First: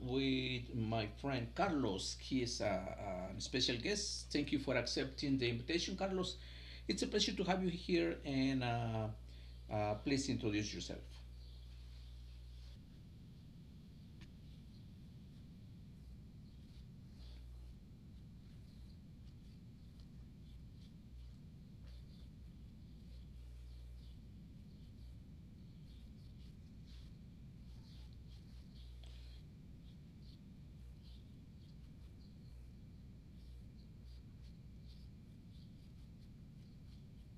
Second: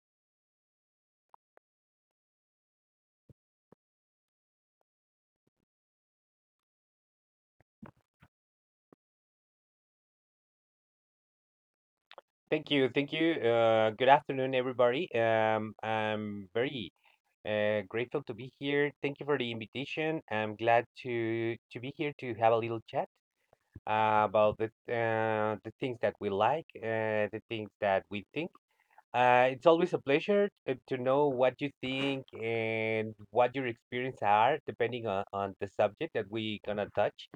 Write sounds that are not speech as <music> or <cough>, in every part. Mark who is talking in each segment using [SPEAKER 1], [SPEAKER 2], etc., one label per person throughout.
[SPEAKER 1] with my friend Carlos. He is a special guest. Thank you for accepting the invitation, Carlos. It's a pleasure to have you here, and please introduce yourself.
[SPEAKER 2] Thank you, thank you. Good afternoon, everybody. I'm very grateful to be here. Thank you for the invitation. I'm glad to be here to have a little chat about the things that we like, the things that we think. It's always a pleasure to know what you think and what your experience are, depending on the subject that we gonna touch.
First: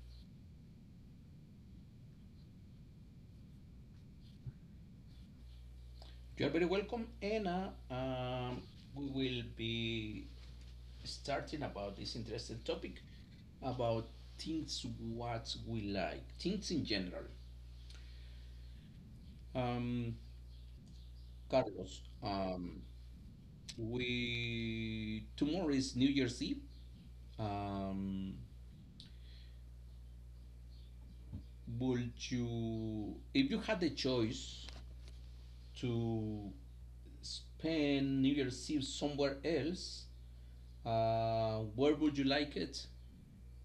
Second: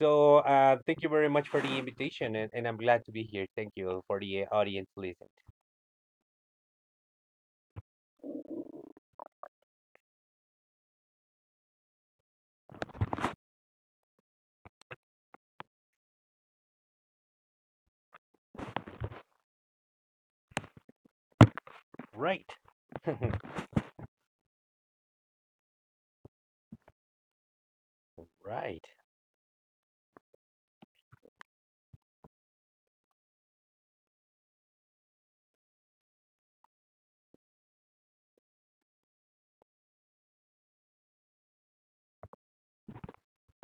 [SPEAKER 2] So thank you very much for the invitation, and I'm glad to be here. Thank you for the audience listen.
[SPEAKER 1] You are very welcome, and we will be starting about this interesting topic about things what we like, things in general. Um, Carlos,
[SPEAKER 2] Right. <laughs>
[SPEAKER 1] we tomorrow is New Year's Eve. Um,
[SPEAKER 2] Right.
[SPEAKER 1] would you, if you had the choice to spend New Year's Eve somewhere else, where would you like it?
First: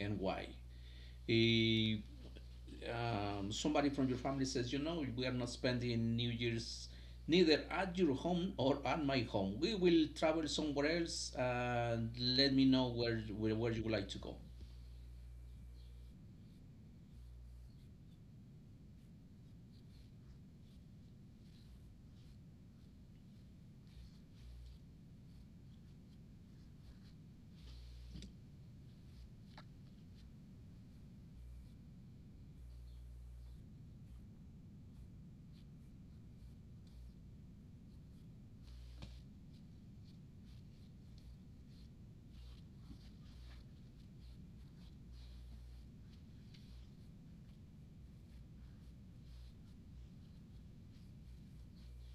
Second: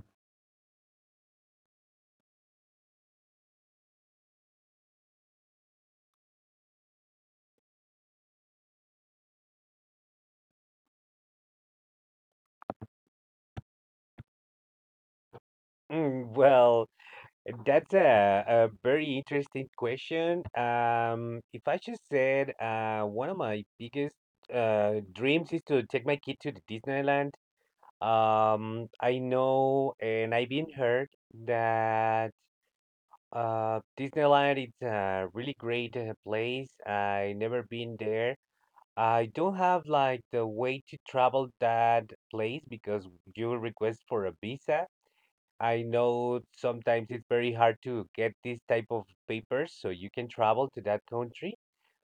[SPEAKER 1] And why. Eh, somebody from your family says, you know, we are not spending New Year's neither at your home or at my home. We will travel somewhere else. And let me know where you would like to go.
[SPEAKER 2] Mm, well, that's a very interesting question. If I just said one of my biggest dreams is to take my kid to the Disneyland. I know and I've been heard that Disneyland is a really great place. I never been there. I don't have like the way to travel that place because you request for a visa. I know sometimes it's very hard to get these type of papers so you can travel to that country.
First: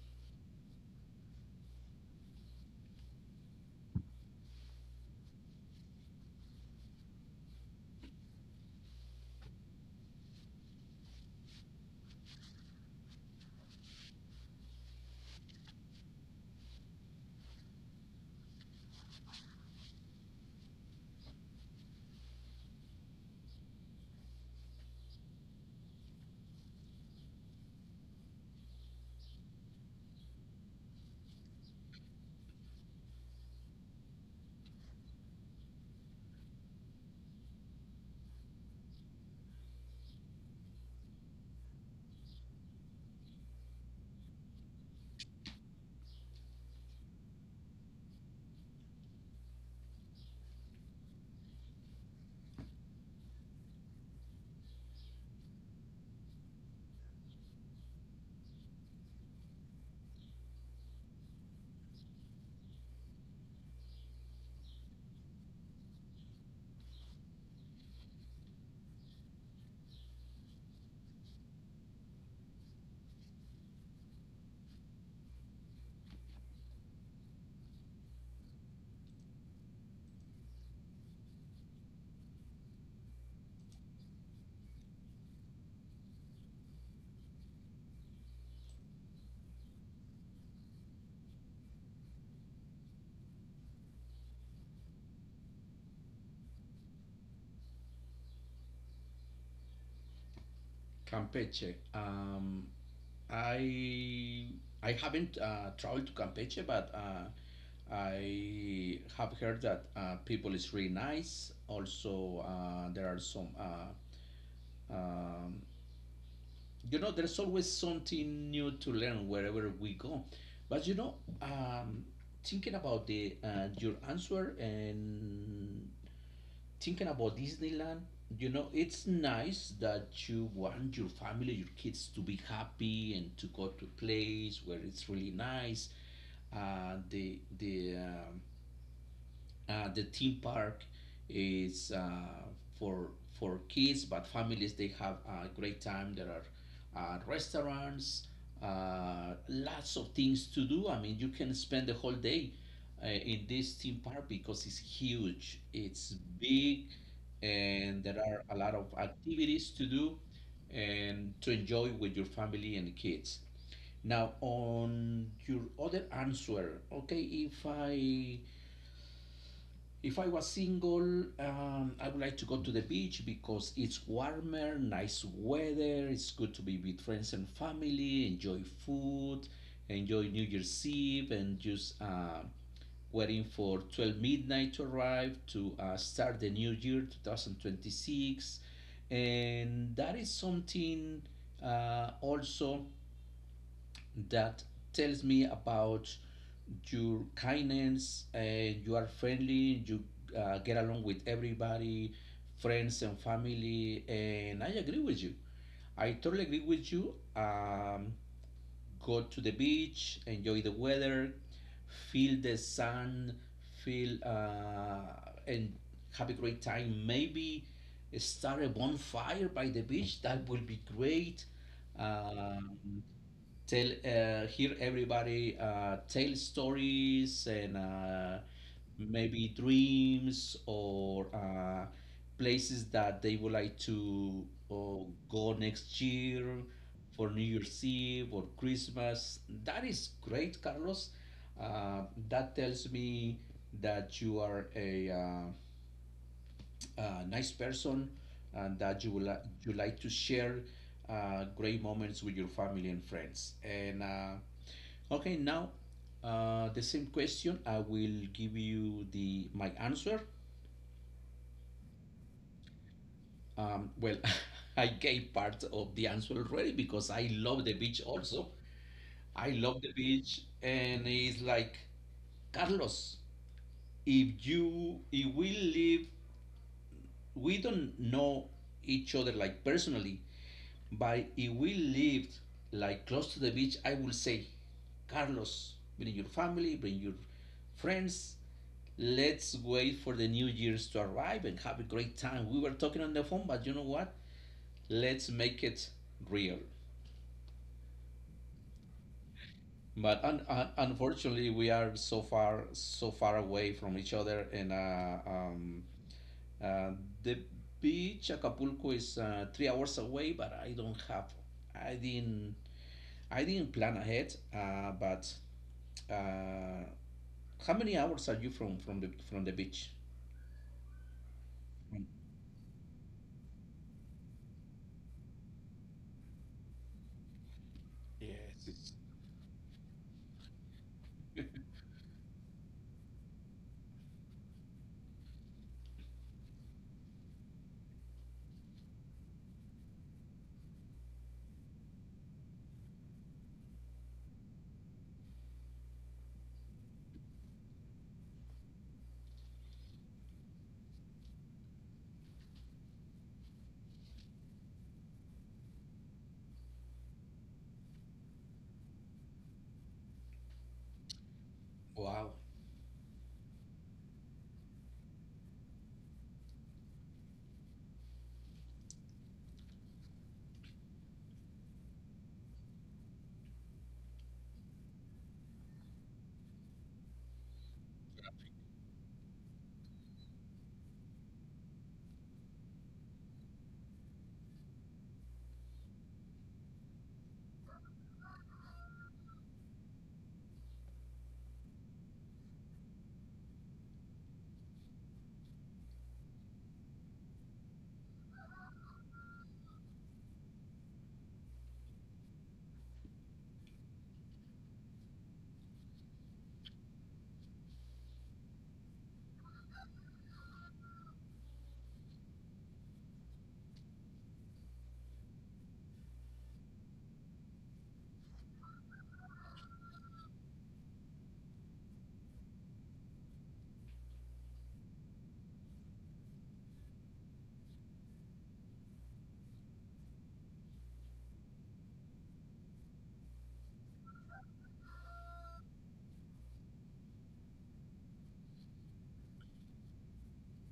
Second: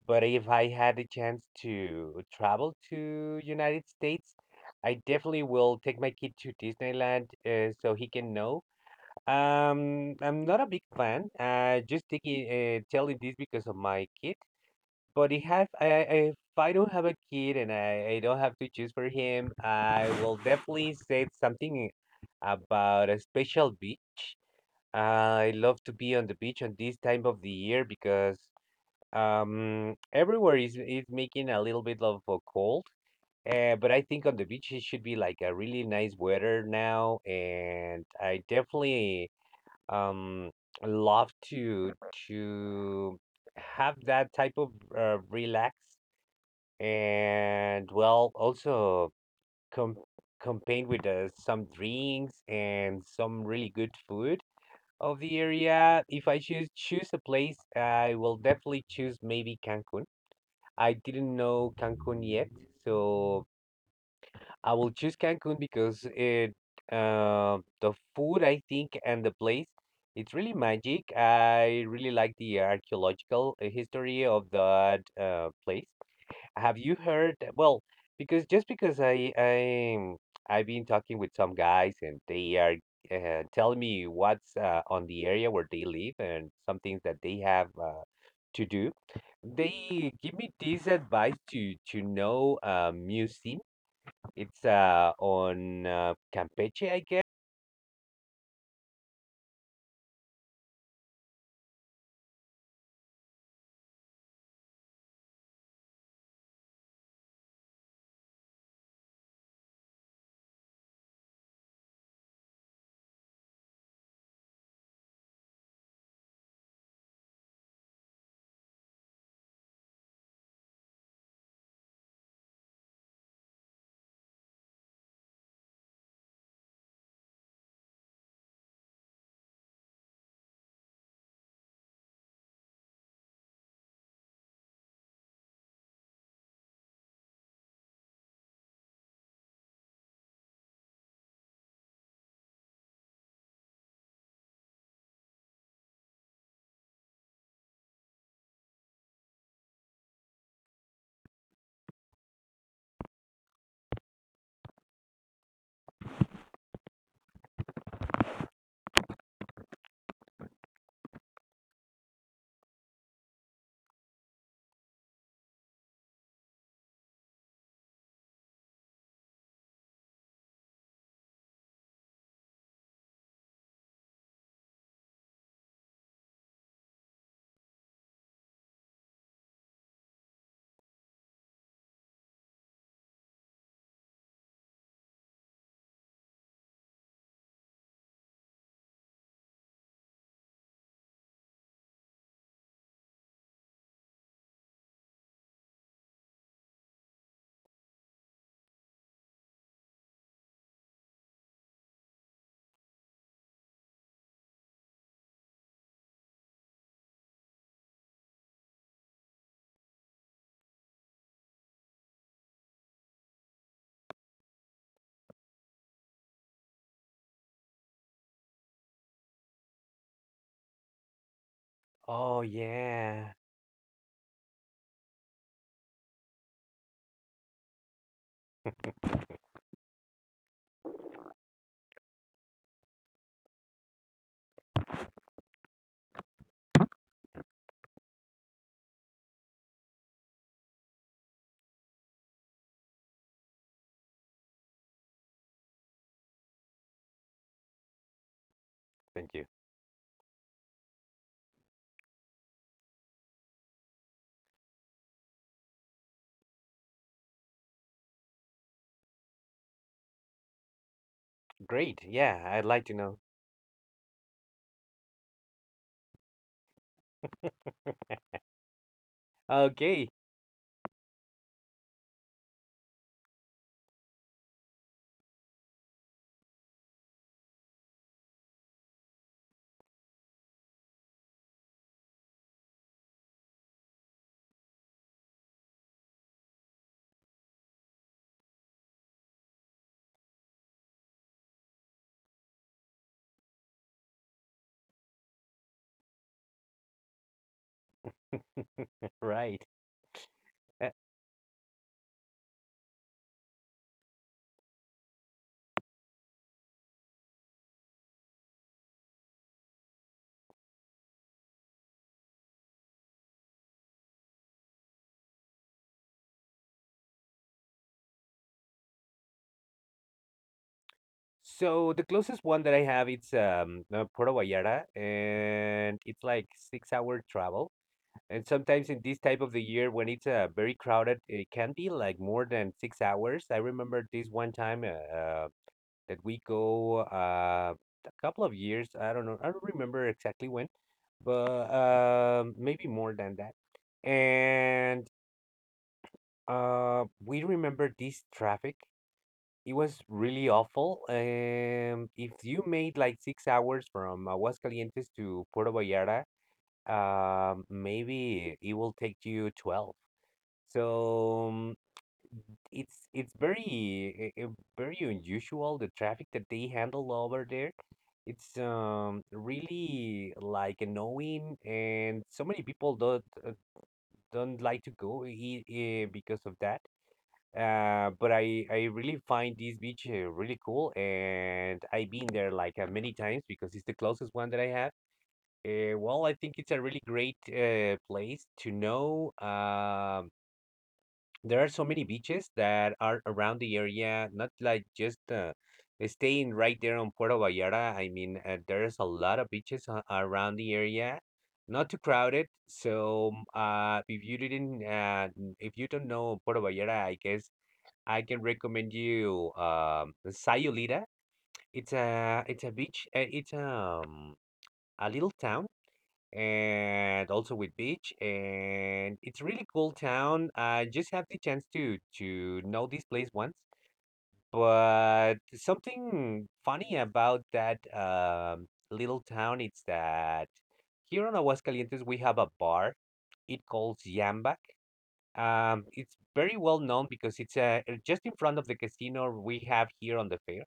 [SPEAKER 2] But if I had a chance to travel to United States, I definitely will take my kid to Disneyland so he can know. I'm not a big fan. Just taking telling this because of my kid. But if have if I don't have a kid and I don't have to choose for him, I will definitely say something about a special beach. I love to be on the beach on this time of the year because everywhere is making a little bit of a cold. But I think on the beach it should be like a really nice weather now, and I definitely um love to have that type of relax, and well also com combined with some drinks and some really good food of the area. If I choose a place, I will definitely choose maybe Cancun. I didn't know Cancun yet, so I will choose Cancun because it the food I think and the place, it's really magic. I really like the archaeological history of that place. Have you heard well, because just because I've been talking with some guys and they are telling me what's on the area where they live and some things that they have to do. They give me this advice to know a museum. It's on Campeche, I guess.
[SPEAKER 1] Campeche. I I haven't traveled to Campeche, but I have heard that people is really nice. Also, there are some um, you know, there's always something new to learn wherever we go. But you know, um, thinking about the your answer and thinking about Disneyland, you know, it's nice that you want your family, your kids to be happy and to go to a place where it's really nice. Uh, the the um, the theme park is for for kids, but families they have a great time. There are restaurants, lots of things to do. I mean, you can spend the whole day in this theme park because it's huge, it's big, and there are a lot of activities to do and to enjoy with your family and kids. Now, on your other answer, okay, if I if I was single, I would like to go to the beach because it's warmer, nice weather, it's good to be with friends and family, enjoy food, enjoy New Year's Eve, and just waiting for 12 midnight to arrive to start the new year 2026. And that is something also that tells me about your kindness and you are friendly you get along with everybody, friends and family, and I agree with you. I totally agree with you. Go to the beach, enjoy the weather, feel the sun, feel and have a great time. Maybe start a bonfire by the beach. That will be great.
[SPEAKER 2] Oh,
[SPEAKER 1] Um,
[SPEAKER 2] yeah.
[SPEAKER 1] tell hear everybody tell stories and maybe dreams or places that they would like to uh, go next year for New Year's Eve or Christmas. That is great, Carlos. Uh, that tells me that you are a nice person and that you will
[SPEAKER 2] Thank you.
[SPEAKER 1] you like to share great moments with your family and friends. And okay, now the same question. I will give you the my answer.
[SPEAKER 2] Great. Yeah, I'd like to know.
[SPEAKER 1] Well, <laughs> I gave part of the answer already because I love the beach also. I love the
[SPEAKER 2] Okay,
[SPEAKER 1] beach, and it's like Carlos. If we live, we don't know each other like personally. But if we lived like close to the beach, I would say, Carlos, bring your family, bring your friends. Let's wait for the New Year's to arrive and have a great time. We were talking on the phone, but you know what? Let's make it real.
[SPEAKER 2] right.
[SPEAKER 1] But
[SPEAKER 2] Uh,
[SPEAKER 1] unfortunately, we are so far, so far away from each other. And uh, the beach, Acapulco, is 3 hours away. But I don't have, I didn't I didn't plan ahead, but uh, how many hours are you from the beach?
[SPEAKER 2] so the closest one that I have, it's Puerto Vallarta, and it's like 6 hour travel. And
[SPEAKER 1] Yes,
[SPEAKER 2] sometimes
[SPEAKER 1] it's
[SPEAKER 2] in this type of the year when it's very crowded, it can be like more than 6 hours. I remember this one time. That we go a couple of years? I don't know, I don't remember exactly when, but maybe more than that. And we remember this traffic. It was really awful. If you made like 6 hours from Aguascalientes to Puerto Vallarta, maybe it will take you 12. So um,
[SPEAKER 1] wow,
[SPEAKER 2] it's very very unusual the traffic that they handle over there. It's really like annoying, and so many people don't like to go here because of that. But I really find this beach really cool, and I've been there like many times because it's the closest one that I have. Well, I think it's a really great place to know. There are so many beaches that are around the area, not like just staying right there on Puerto Vallarta. I mean, there's a lot of beaches around the area, not too crowded. So, mm, if you didn't, if you don't know Puerto Vallarta, I guess I can recommend you Sayulita. It's a beach. It's a little town and also with beach, and it's really cool town. I just have the chance to know this place once. But something funny about that little town is that here on Aguascalientes we have a bar. It calls Yambak. It's very well known because it's just in front of the casino we have here on the fair.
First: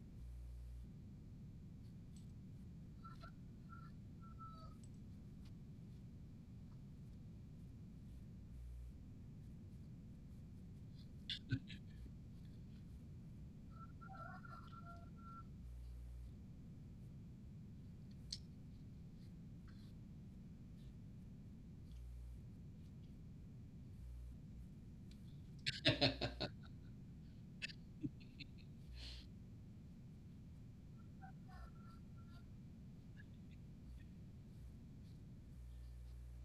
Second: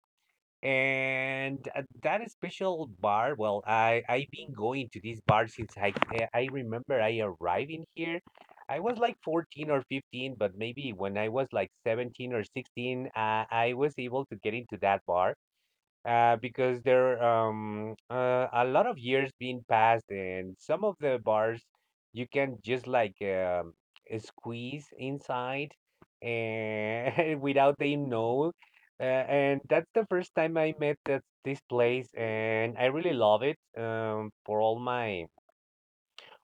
[SPEAKER 2] And at that special bar, well, I've been going to this bar since I remember I arrived in here. I was like 14 or 15, but maybe when I was like 17 or 16, I was able to get into that bar because there a lot of years being passed, and some of the bars you can just like squeeze inside and <laughs> without they know. And that's the first time I met that this place, and I really love it for all my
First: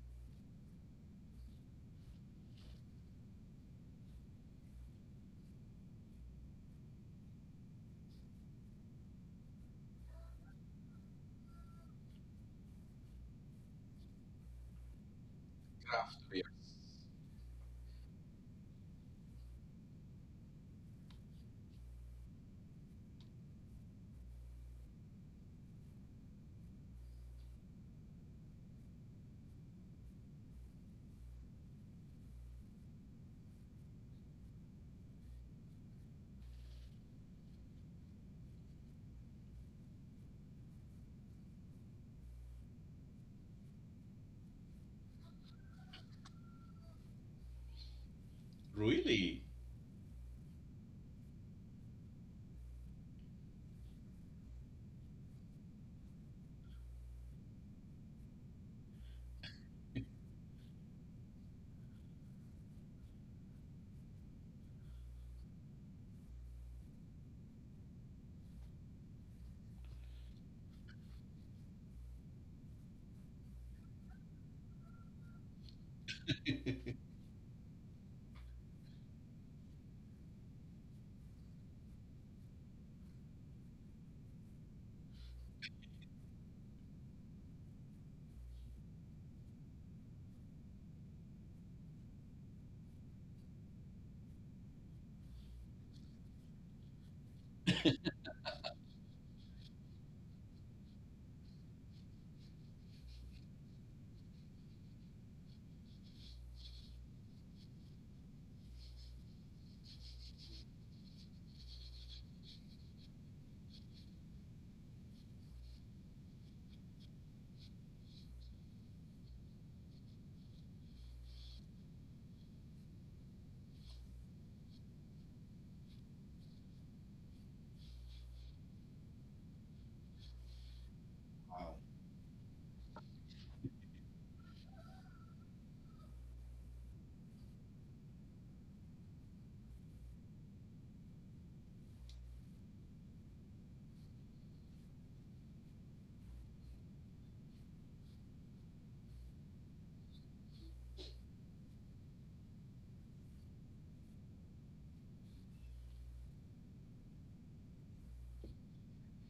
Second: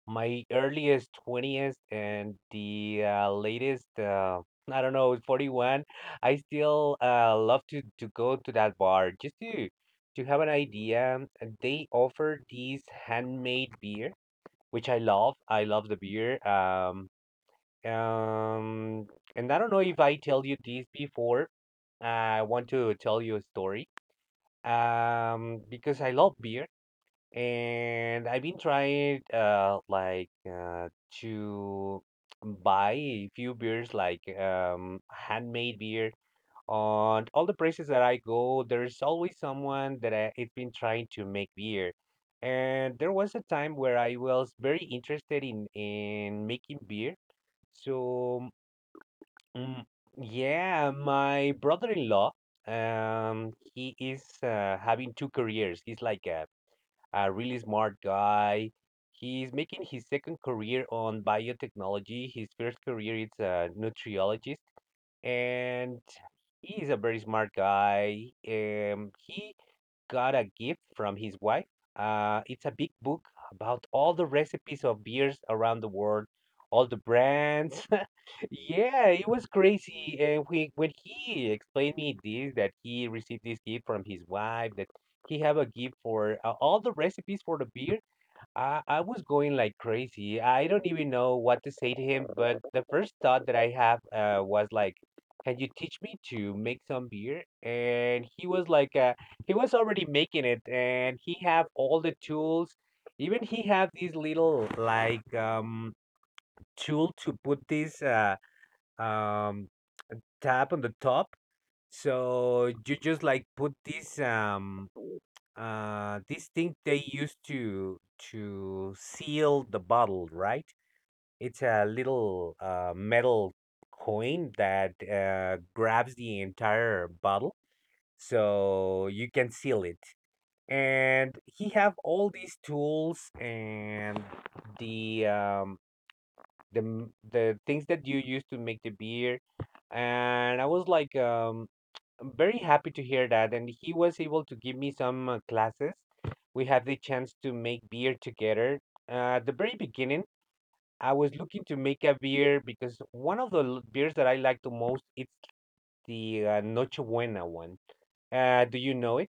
[SPEAKER 2] my earliest 20th and the latest, I don't know, 41. I still love to go to that bar just to have an idea. And they offer these handmade beer, which I love. I love the beer.
[SPEAKER 1] weird.
[SPEAKER 2] Um, and I don't know if I tell you this before. I want to tell you a story. Because I love beer. And I've been trying to buy a few beers like handmade beer. On all the places that I go, there's always someone that it's been trying to make beer. And there was a time where I was very interested in making beer. So
[SPEAKER 1] Really?
[SPEAKER 2] mm, yeah, my brother-in-law he is having 2 careers. He's like a really smart guy. He's making his second career on biotechnology. His first career is a nutriologist, and he is a very smart guy. He got a gift from his wife. It's a big book about all the recipes of beers around the world, all the brands. Yeah, it was crazy. And we, when he explained me this, that he received this gift from his wife, that he have a gift for all the recipes for the beer, I was going like crazy. I don't even know what to say to him, but the first thought that I have was like, "Can you teach me to make some beer?" And he was like, he was already making it, and he have all the tools. Even he have this little like tool to put this. Um Tab on the top, so you just like put this this thing they use to seal the bottle, right? It's a little metal coin that grabs the entire bottle so you can seal it. And he
[SPEAKER 1] Wow.
[SPEAKER 2] have all these tools and the um the the things that you use to make the beer. And I was like, I'm very happy to hear that. And he was able to give me some classes. We had the chance to make beer together. At the very beginning, I was looking to make a beer because one of the beers that I like the most, it's the Noche Buena one. Do you know it?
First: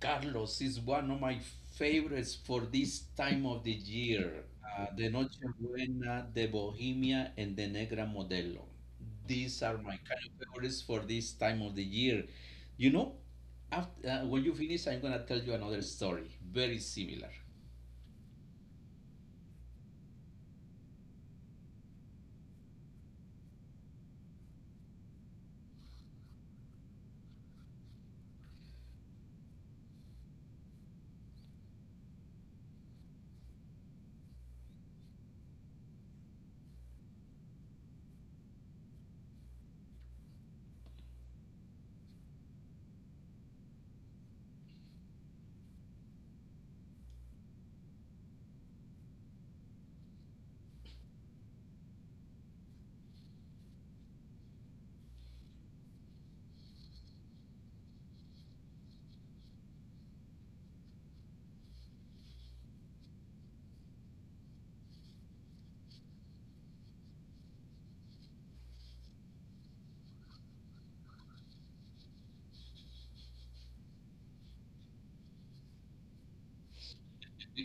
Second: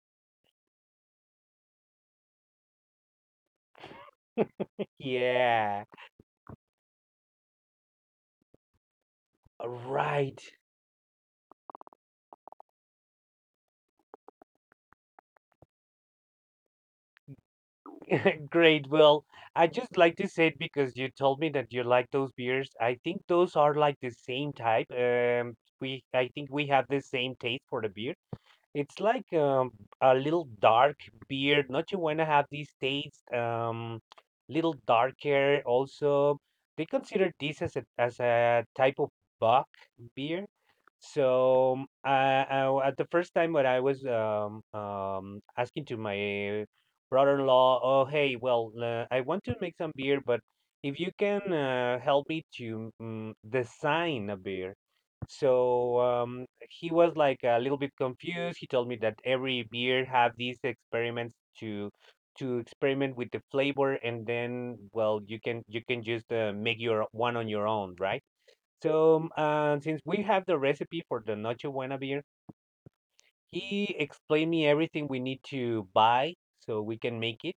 [SPEAKER 1] Carlos, is one of my favorites for this time of the year. The Noche
[SPEAKER 2] Yeah,
[SPEAKER 1] Buena, the Bohemia, and the Negra Modelo. These are my kind of
[SPEAKER 2] right.
[SPEAKER 1] favorites for this time of the year. You know, after, when you finish, I'm gonna tell you another story, very similar.
[SPEAKER 2] <laughs> Great. Well, I just like to say it because you told me that you like those beers. I think those are like the same type. We I think we have the same taste for the beer. It's like a little dark beard. Not you want to have these days, little dark hair. Also, they consider this as a type of buck beer. So I, at the first time when I was asking to my brother-in-law, oh hey, well I want to make some beer, but if you can help me to mm, design a beer. So he was like a little bit confused. He told me that every beer have these experiments to experiment with the flavor, and then well, you can just make your one on your own, right? So since we have the recipe for the Noche Buena beer, he explained me everything we need to buy so we can make it.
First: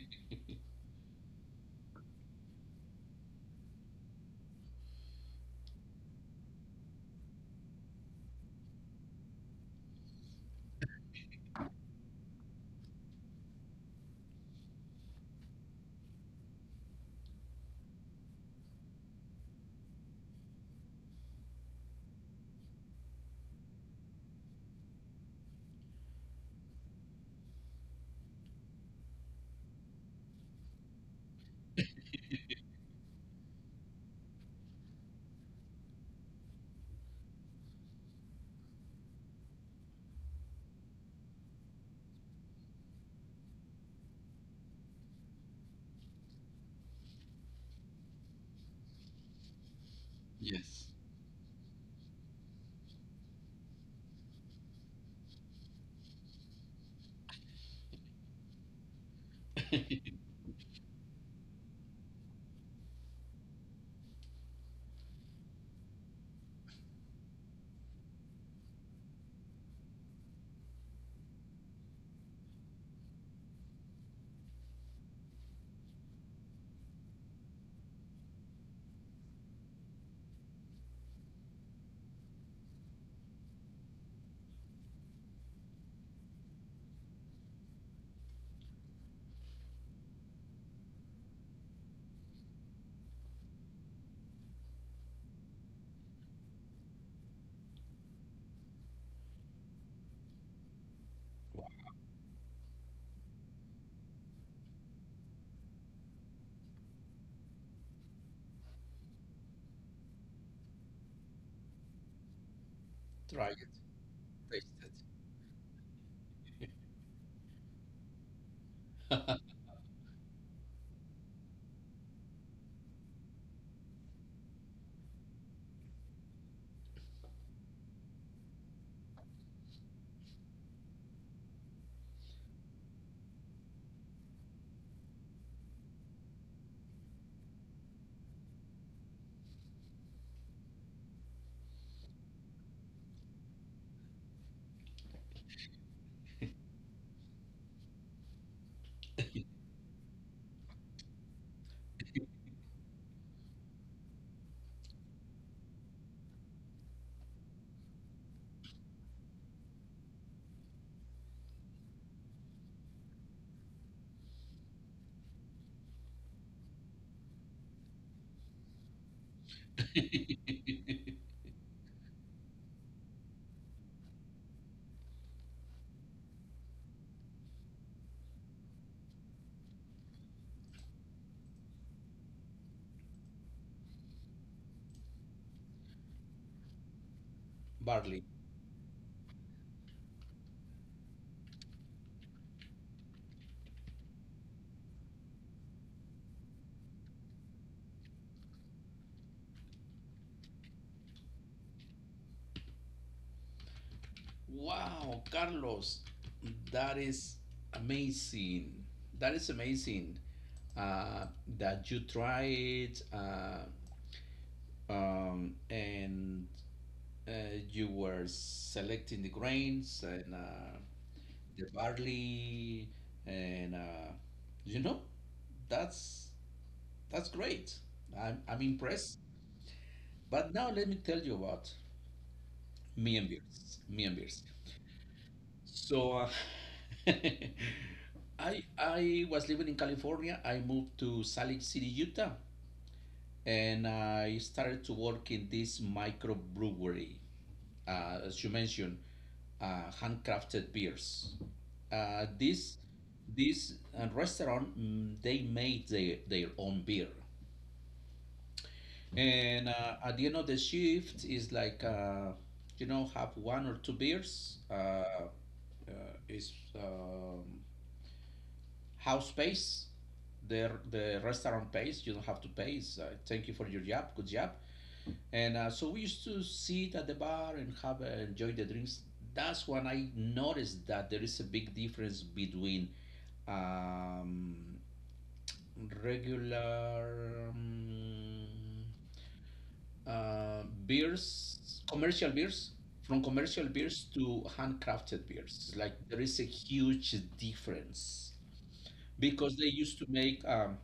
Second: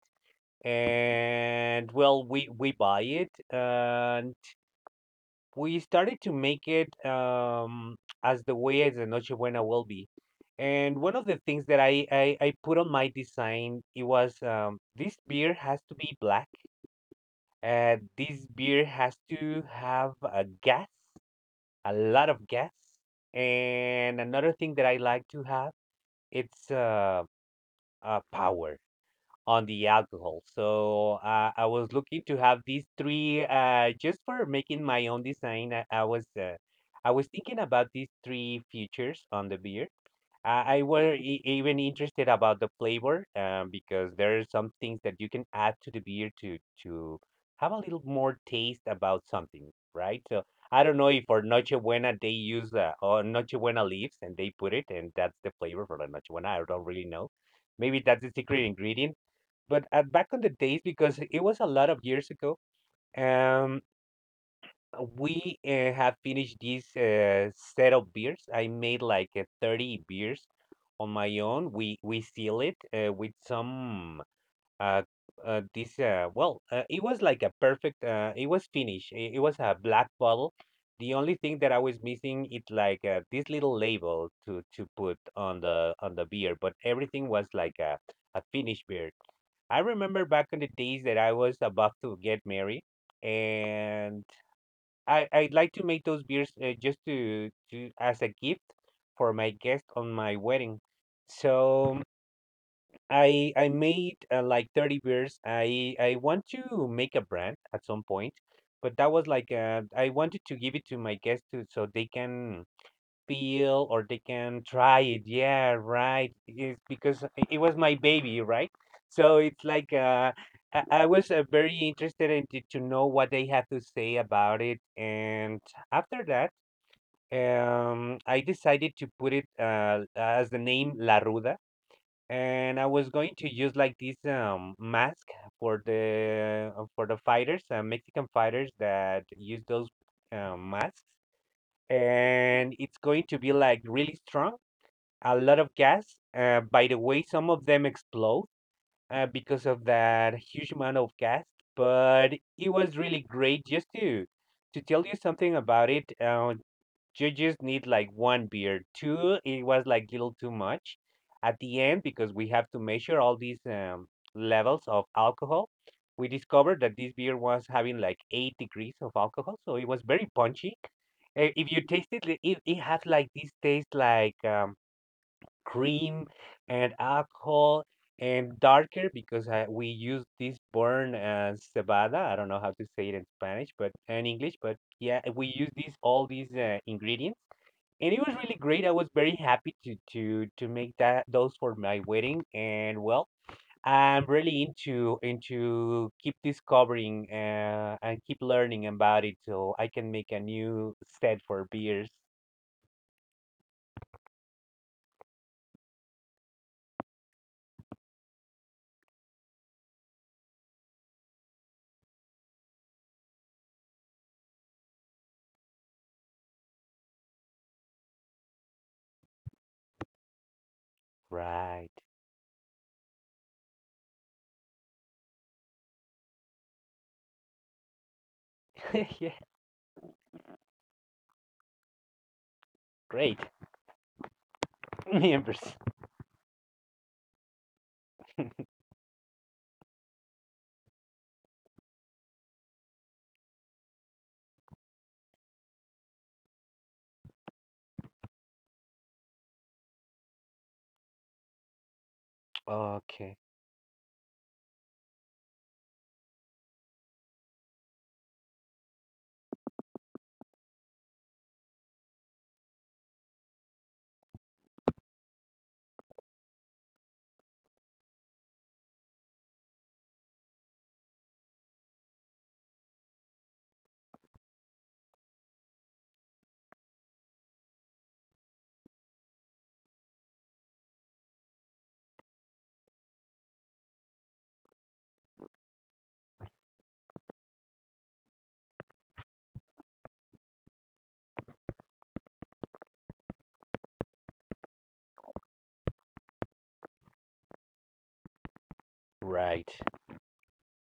[SPEAKER 2] And well, we buy it. We started to make it as the way as the Noche Buena will be. And one of the things that I put on my design, it was this beer has to be black. This beer has to have a gas, a lot of gas. And another thing that I like to have, it's power on the alcohol. So I was looking to have these three just for making my own design. I was thinking about these three features on the beer. I were e- even interested about the flavor, because there are some things that you can add to the beer to to have a little more taste about something, right? So I
[SPEAKER 1] Yes.
[SPEAKER 2] don't know if for Noche Buena they use or Noche Buena leaves and they put it and that's the flavor for the Noche Buena. I don't really know, maybe that's the secret ingredient. But
[SPEAKER 1] <laughs>
[SPEAKER 2] at back on the days, because it was a lot of years ago, um, we have finished this set of beers. I made like 30 beers on my own. We seal it with some uh, this well it was like a perfect, it was finished. It was a black bottle. The only thing that I was missing it like, this little label to put on the beer, but everything was like a finished beer. I remember back in the days that I was about to get married, and I'd like to make those beers, just to as a gift for my guest on my wedding. So I made like 30 beers. I want to make a brand at some point, but that was like, I wanted to give it to my guests to so they can
[SPEAKER 1] Try it.
[SPEAKER 2] peel or they can
[SPEAKER 1] Tasted.
[SPEAKER 2] try it. Yeah, right. It's because it was my baby, right? So it's like, I was very interested in to know what they had to say about it. And after that, I decided to put it as the name La Ruda. And I was going to use like this, mask for the fighters, Mexican fighters that use those masks, and it's going to be like really strong, a lot of gas. By the way, some of them explode because of that huge amount of gas. But it was really great just to tell you something about it. Judges need like one beer. Two, it was like a little too much at the end, because we have to measure all these, levels of alcohol. We discovered that this beer was having like 8 degrees of alcohol, so it was very punchy.
[SPEAKER 1] <laughs>
[SPEAKER 2] If you taste it, it has like this taste like, cream and alcohol and darker because we use this burn as cebada. I don't know how to say it in Spanish, but in English, but yeah, we use these all these ingredients. And it
[SPEAKER 1] Barley.
[SPEAKER 2] was really great. I was very happy to make that those for my wedding. And well, I'm really into keep discovering and keep learning about it so I can make a new set for beers.
[SPEAKER 1] Wow, Carlos, that is amazing. That is amazing, uh, that you tried and uh, you were selecting the grains and the
[SPEAKER 2] Right.
[SPEAKER 1] barley and you know, that's that's great. I'm
[SPEAKER 2] <laughs>
[SPEAKER 1] impressed.
[SPEAKER 2] yeah,
[SPEAKER 1] But now let me tell you about me and
[SPEAKER 2] great.
[SPEAKER 1] beers. Me and beers.
[SPEAKER 2] <laughs> Members.
[SPEAKER 1] So <laughs> I was living in California. I moved to Salt Lake City, Utah, and I started to work in this microbrewery. As you mentioned, handcrafted beers. This
[SPEAKER 2] Okay.
[SPEAKER 1] this restaurant they made their own beer, and at the end of the shift is like you know, have one or two beers. Is house pays, the restaurant pays, you don't have to pay. It's, thank you for your job, good job. And so we used to sit at the bar and have enjoy the drinks. That's when I noticed that there is a big difference between um, regular beers, commercial beers. From commercial beers to handcrafted beers, like there is a huge difference because they
[SPEAKER 2] Right.
[SPEAKER 1] used to make um,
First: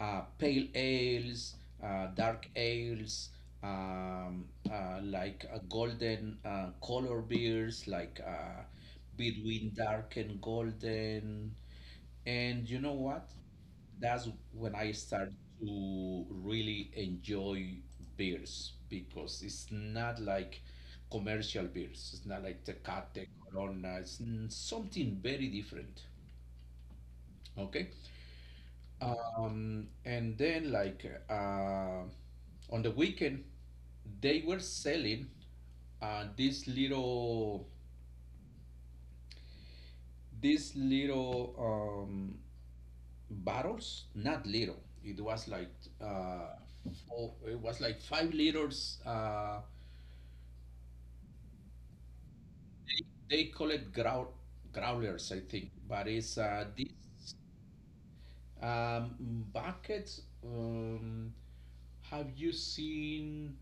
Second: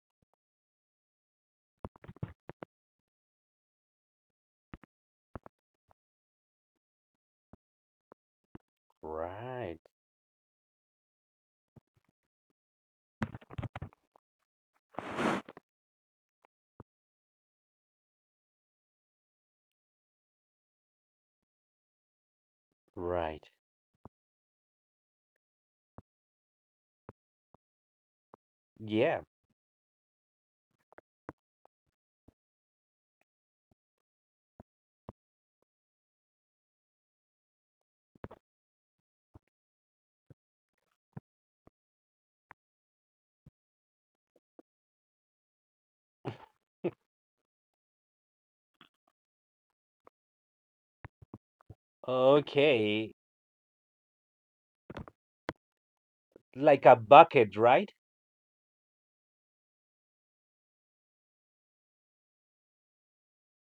[SPEAKER 1] uh, pale ales, dark ales, um, golden color beers, like between
[SPEAKER 2] Right.
[SPEAKER 1] dark and golden. And you know what? That's when I started to really enjoy beers because it's not like commercial beers. It's not like Tecate,
[SPEAKER 2] Right.
[SPEAKER 1] Corona. Something very different. Okay.
[SPEAKER 2] Yeah.
[SPEAKER 1] And then, like, on the weekend, they were selling uh, these little, these little um, bottles. Not little. It was like, uh, oh, it was like 5 liters.
[SPEAKER 2] Okay.
[SPEAKER 1] They call it growlers, I think. But it's
[SPEAKER 2] Like a
[SPEAKER 1] these
[SPEAKER 2] bucket, right?
[SPEAKER 1] um, buckets. Have you seen?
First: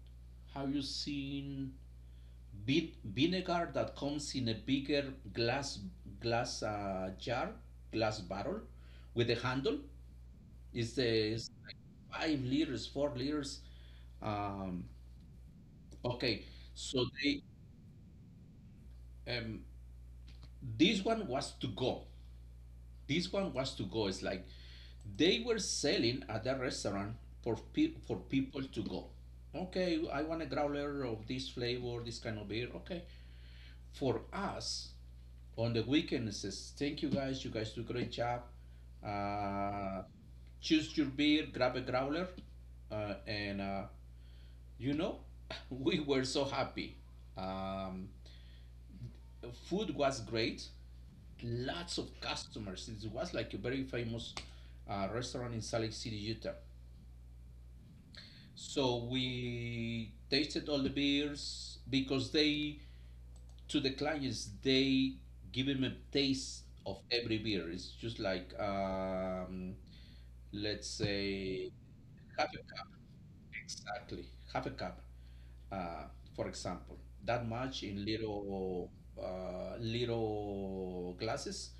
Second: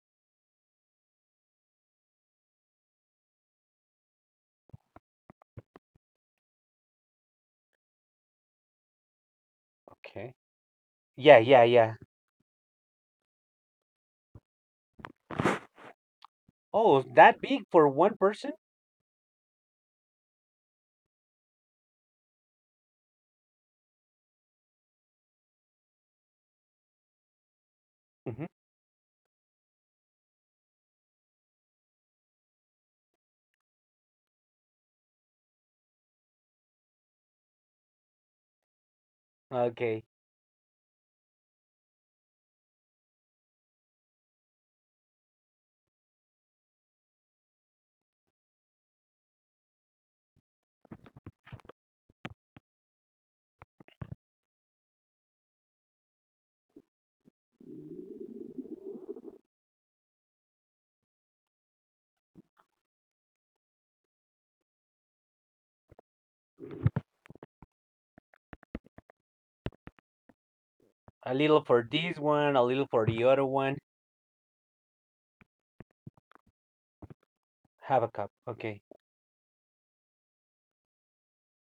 [SPEAKER 1] Have you seen vinegar that comes in a bigger glass glass jar, glass barrel with a handle.
[SPEAKER 2] Okay.
[SPEAKER 1] It's the
[SPEAKER 2] Yeah,
[SPEAKER 1] it's
[SPEAKER 2] yeah,
[SPEAKER 1] like
[SPEAKER 2] yeah.
[SPEAKER 1] 5 liters, 4 liters. Um, okay,
[SPEAKER 2] Oh,
[SPEAKER 1] so
[SPEAKER 2] that
[SPEAKER 1] they
[SPEAKER 2] big for one person?
[SPEAKER 1] um, this one was to go. This one was to go. It's like they were selling at the restaurant for for
[SPEAKER 2] Mm-hmm.
[SPEAKER 1] people to go. Okay, I want a growler of this flavor, this kind of beer. Okay, for us on the weekends, says, thank you guys. You guys do a great job. Uh,
[SPEAKER 2] Okay.
[SPEAKER 1] choose your beer, grab a growler. Uh, and, uh, you know, <laughs> we were so happy. Um, food was great. Lots of customers. It was like a very famous restaurant in Salt Lake City, Utah. So we tasted all the beers because they to the clients they give them a taste of every beer. It's just like let's
[SPEAKER 2] A little
[SPEAKER 1] say
[SPEAKER 2] for this
[SPEAKER 1] half
[SPEAKER 2] one,
[SPEAKER 1] a
[SPEAKER 2] a little
[SPEAKER 1] cup.
[SPEAKER 2] for the other one.
[SPEAKER 1] Exactly, half a cup, uh, for example, that much
[SPEAKER 2] Have
[SPEAKER 1] in
[SPEAKER 2] a cup. Okay.
[SPEAKER 1] little little glasses.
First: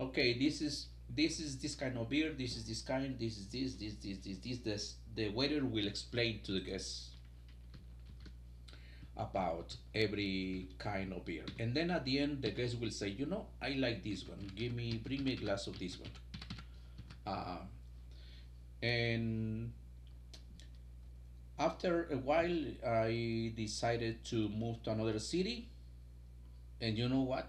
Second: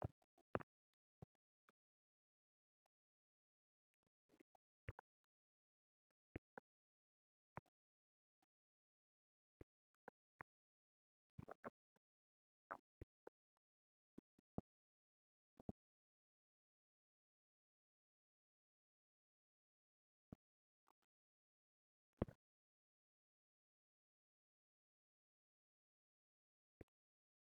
[SPEAKER 1] Okay, this is this kind of beer, this is this kind this is this this this this this this The waiter will explain to the guests about every kind of beer. And then at the end, the guest will say, you know, I like this one. Give me, bring me a glass of this one. Uh, and after a while, I decided to move to another city. And you know what?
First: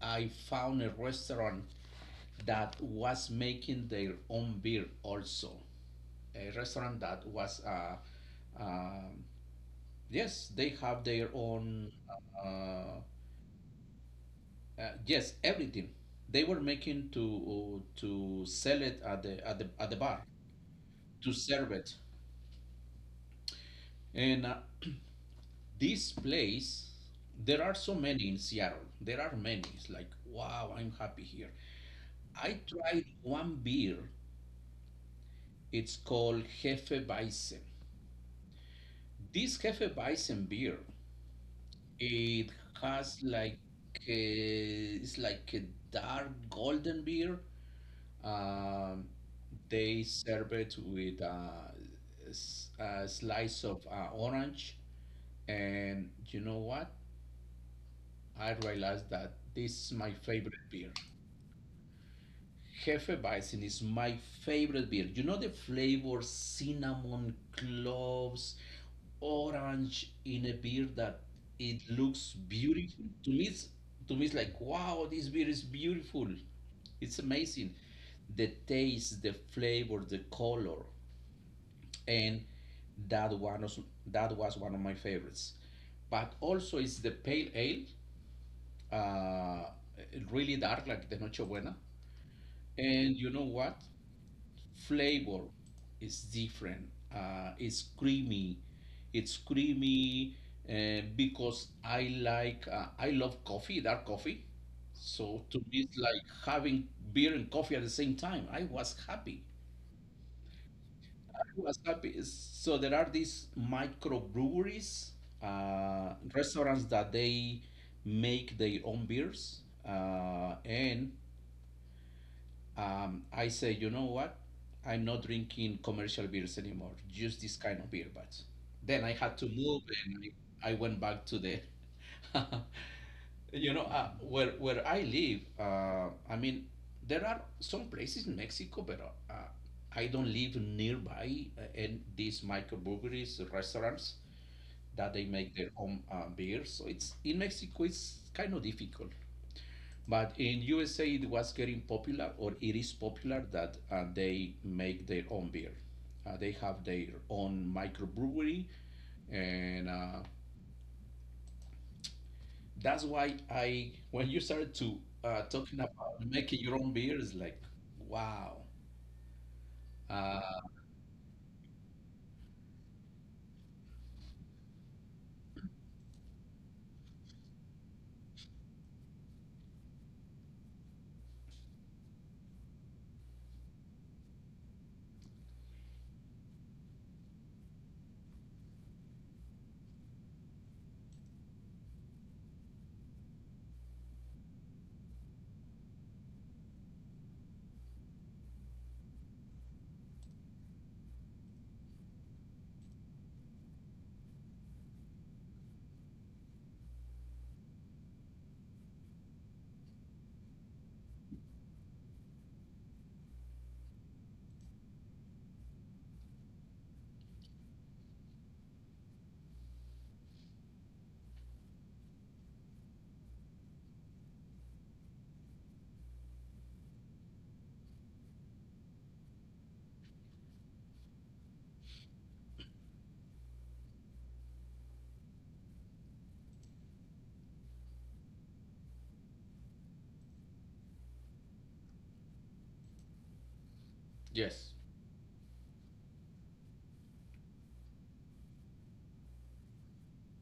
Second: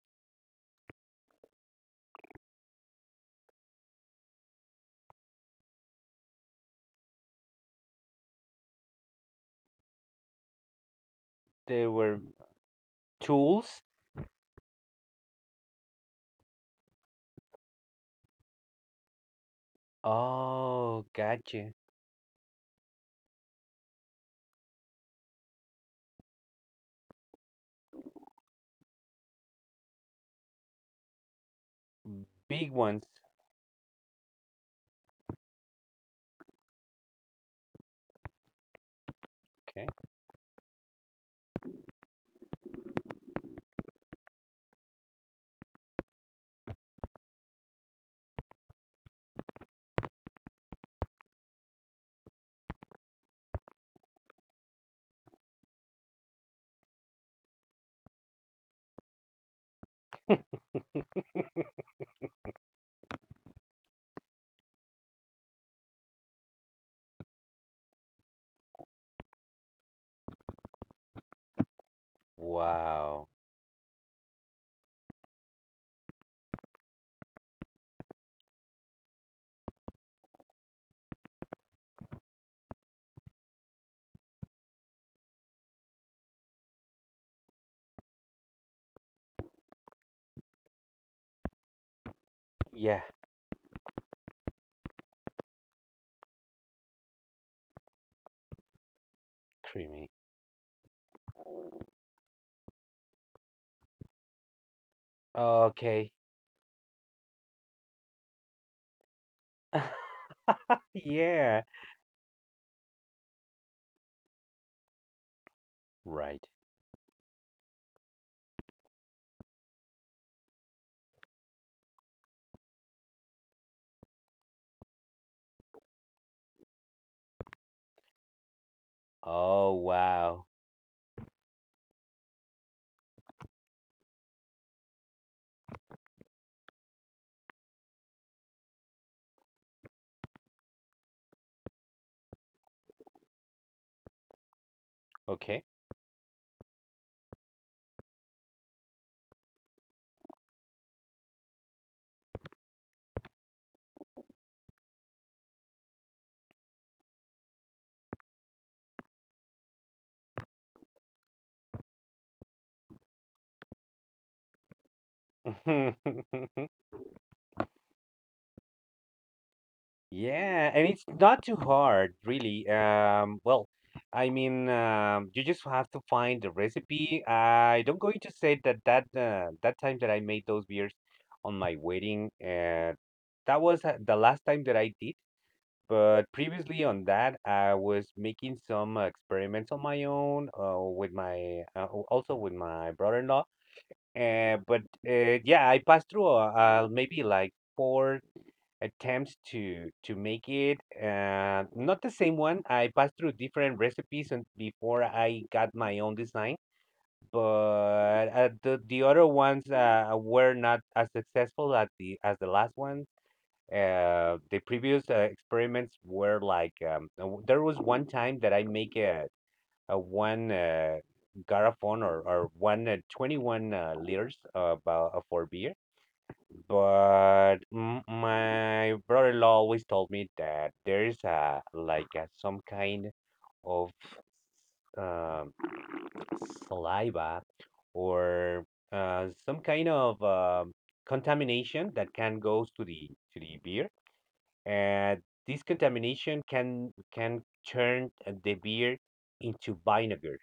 [SPEAKER 1] I found a restaurant that was making their own beer also. A restaurant that was, um yes, they have their
[SPEAKER 2] They
[SPEAKER 1] own
[SPEAKER 2] were
[SPEAKER 1] uh,
[SPEAKER 2] tools.
[SPEAKER 1] uh, yes, everything. They were making to sell it at the bar
[SPEAKER 2] Oh,
[SPEAKER 1] to serve
[SPEAKER 2] gotcha.
[SPEAKER 1] it, and <clears throat> this place. There are so many in Seattle. There are many. It's like wow, I'm happy here. I
[SPEAKER 2] Big
[SPEAKER 1] tried
[SPEAKER 2] ones.
[SPEAKER 1] one beer. It's called Hefeweizen. This
[SPEAKER 2] Okay.
[SPEAKER 1] Hefeweizen beer, it has like it's like a dark golden beer. Um, they serve it with a slice of orange, and you know what? I realized that this is my favorite beer. Hefeweizen is my favorite beer. You know the flavor cinnamon, cloves, orange in a beer that it looks beautiful.
[SPEAKER 2] Wow.
[SPEAKER 1] To me, it's like wow, this beer is beautiful. It's amazing. The taste, the flavor, the color, and that one was, that was one of my favorites. But also, it's the pale ale, uh, really dark like the Nochebuena.
[SPEAKER 2] Yeah,
[SPEAKER 1] And you know what? Flavor is different. It's creamy. It's
[SPEAKER 2] creamy.
[SPEAKER 1] creamy because I like I love coffee, dark coffee. So to me, it's
[SPEAKER 2] Okay.
[SPEAKER 1] like having beer and coffee at the same time. I was happy.
[SPEAKER 2] <laughs>
[SPEAKER 1] I
[SPEAKER 2] yeah.
[SPEAKER 1] was happy. So there are these microbreweries,
[SPEAKER 2] Right.
[SPEAKER 1] restaurants that they make their own beers, and I say, you know what? I'm not drinking commercial beers anymore, just this kind of beer. But then I had to
[SPEAKER 2] Oh,
[SPEAKER 1] move and
[SPEAKER 2] wow.
[SPEAKER 1] I went back to <laughs> you know, where I live. I mean, there are some places in Mexico, but uh, I don't live nearby and these microbreweries, restaurants that they make
[SPEAKER 2] Okay.
[SPEAKER 1] their own beer. So it's in Mexico, it's kind of difficult. But in USA, it was getting popular, or it is popular, that they make their own beer. They have their own microbrewery, and that's why when you started to talking about making your
[SPEAKER 2] <laughs>
[SPEAKER 1] own beer, it's like, wow. Uh,
[SPEAKER 2] Yeah, and it's not too hard, really. You just have to find the recipe. I don't going to say that that time that I made those beers on my wedding, that was the last time that I did. But previously on that, I was making some experiments on my own, with my also with my brother-in-law. But yeah, I passed through maybe like four attempts to make it, not the same one. I passed through different recipes and before I got my own design, but the other ones were not as successful as the last ones. The previous experiments were like, there was one time that I make a one garrafon, or one 21 liters about, for beer. But my brother-in-law always told me that there is a, like a, some kind of, um, saliva or some kind of contamination that can go to the beer,
[SPEAKER 1] yes.
[SPEAKER 2] and this contamination can turn the beer into vinegar.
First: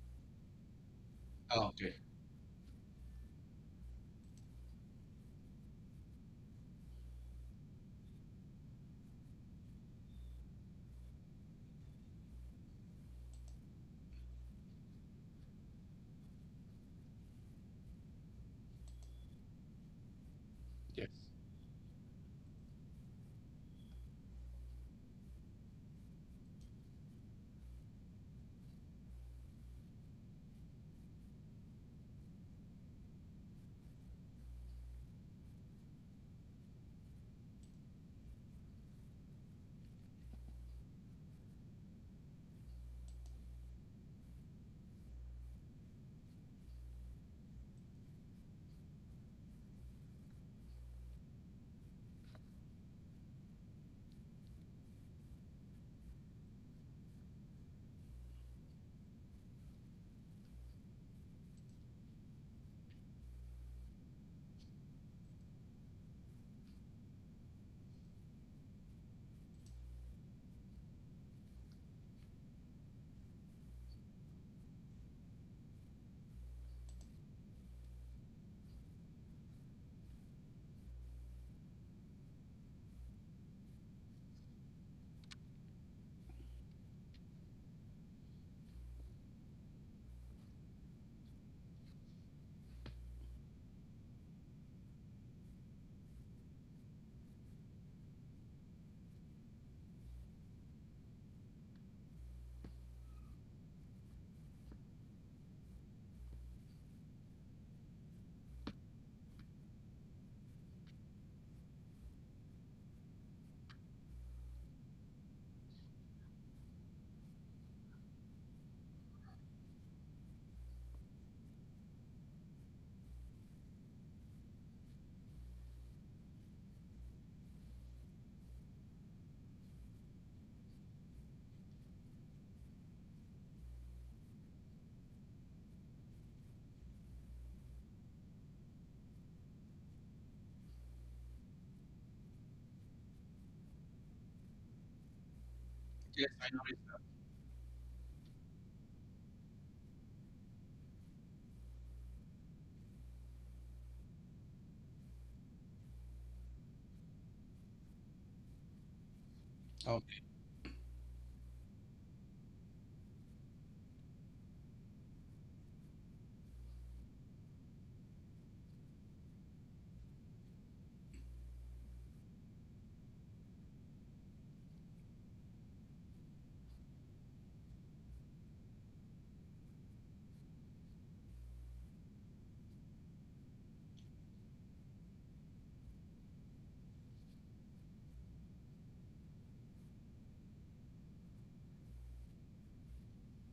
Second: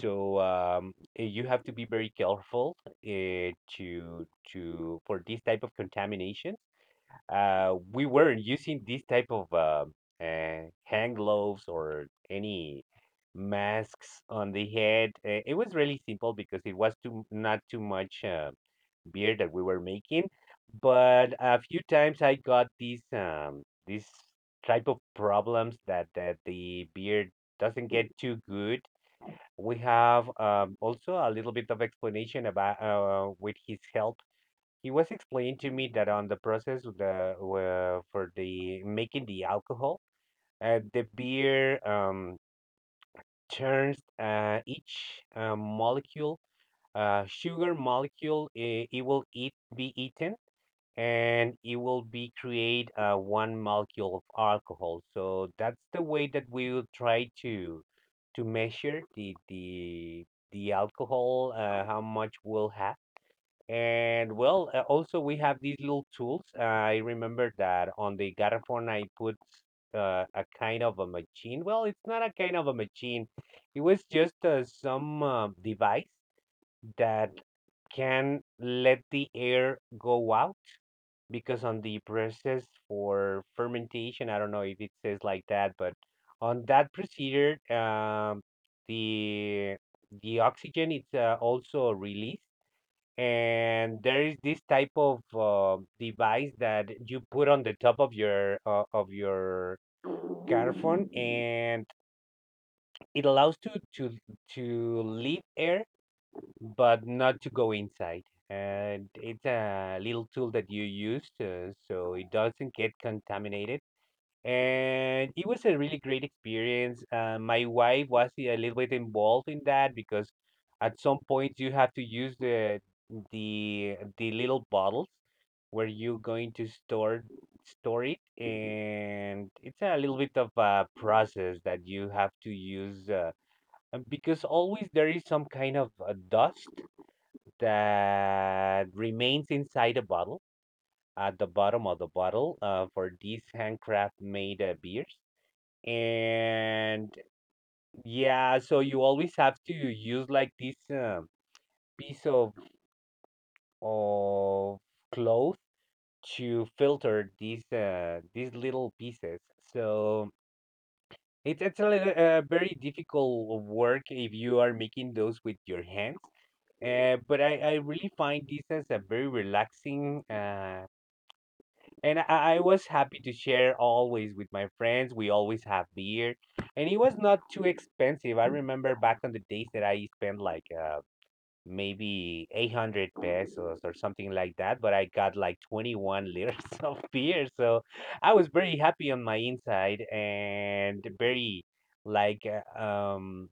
[SPEAKER 2] So, you have
[SPEAKER 1] Oh,
[SPEAKER 2] to be
[SPEAKER 1] okay.
[SPEAKER 2] very careful to for this type of contamination. We weren't using this type of hand gloves or any masks on the head. It was really simple because it was too not too much beer that we were making.
[SPEAKER 1] Yes.
[SPEAKER 2] But a few times I got these, these type of problems that the beer doesn't get too good. We have, also a little bit of explanation about, with his help, he was explained to me that on the process of the for the making the alcohol, the beer, turns each molecule, sugar molecule, it will eat, be eaten, and it will be create one molecule of alcohol. So that's the way that we will try to measure the alcohol, how much we'll have. And well, also we have these little tools. I remember that on the garrafon I put a kind of a machine. Well, it's not a kind of a machine. It was just some device that can let the air go out because on the process for fermentation, I don't know if it says like that, but on that procedure, the the oxygen is also released, and there is this type of device that you put on the top of your carphone, and it allows to leave air but not to go inside. And it's a little tool that you use so it doesn't get contaminated. And it was a really great experience. My wife was a little bit involved in that because at some point you have to use the little bottles where you're going to store it, and it's a little bit of a process that you have to use because always there is some kind of dust that remains inside a bottle at the bottom of the bottle for these handcraft made beers.
[SPEAKER 1] Yes.
[SPEAKER 2] And yeah, so you always have to use like this piece of of cloth to filter these little pieces.
[SPEAKER 1] Okay.
[SPEAKER 2] So it's a little, very difficult work if you are making those with your hands. But I really find this as a very relaxing and I was happy to share always with my friends. We always have beer, and it was not too expensive. I remember back on the days that I spent like maybe 800 pesos or something like that, but I got like 21 liters <laughs> of beer. So I was very happy on my inside and very like,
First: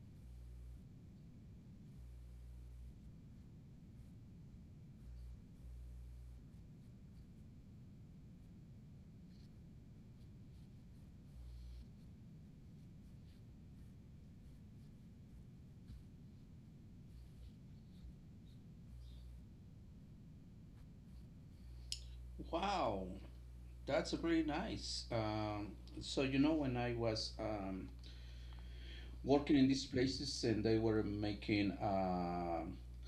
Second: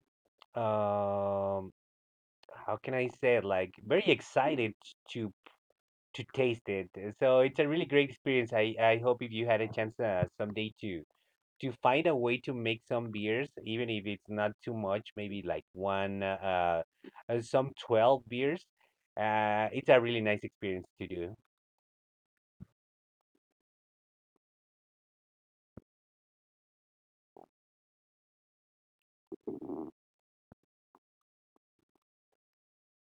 [SPEAKER 2] um how can I say it? Like very excited to taste it. So it's a really great experience. I hope if you had a chance someday to find a way to make some beers, even if it's not too much, maybe like one, some 12 beers. It's a really nice experience to do.
[SPEAKER 1] Wow, that's very nice. So you know, when I was working in these places and they were making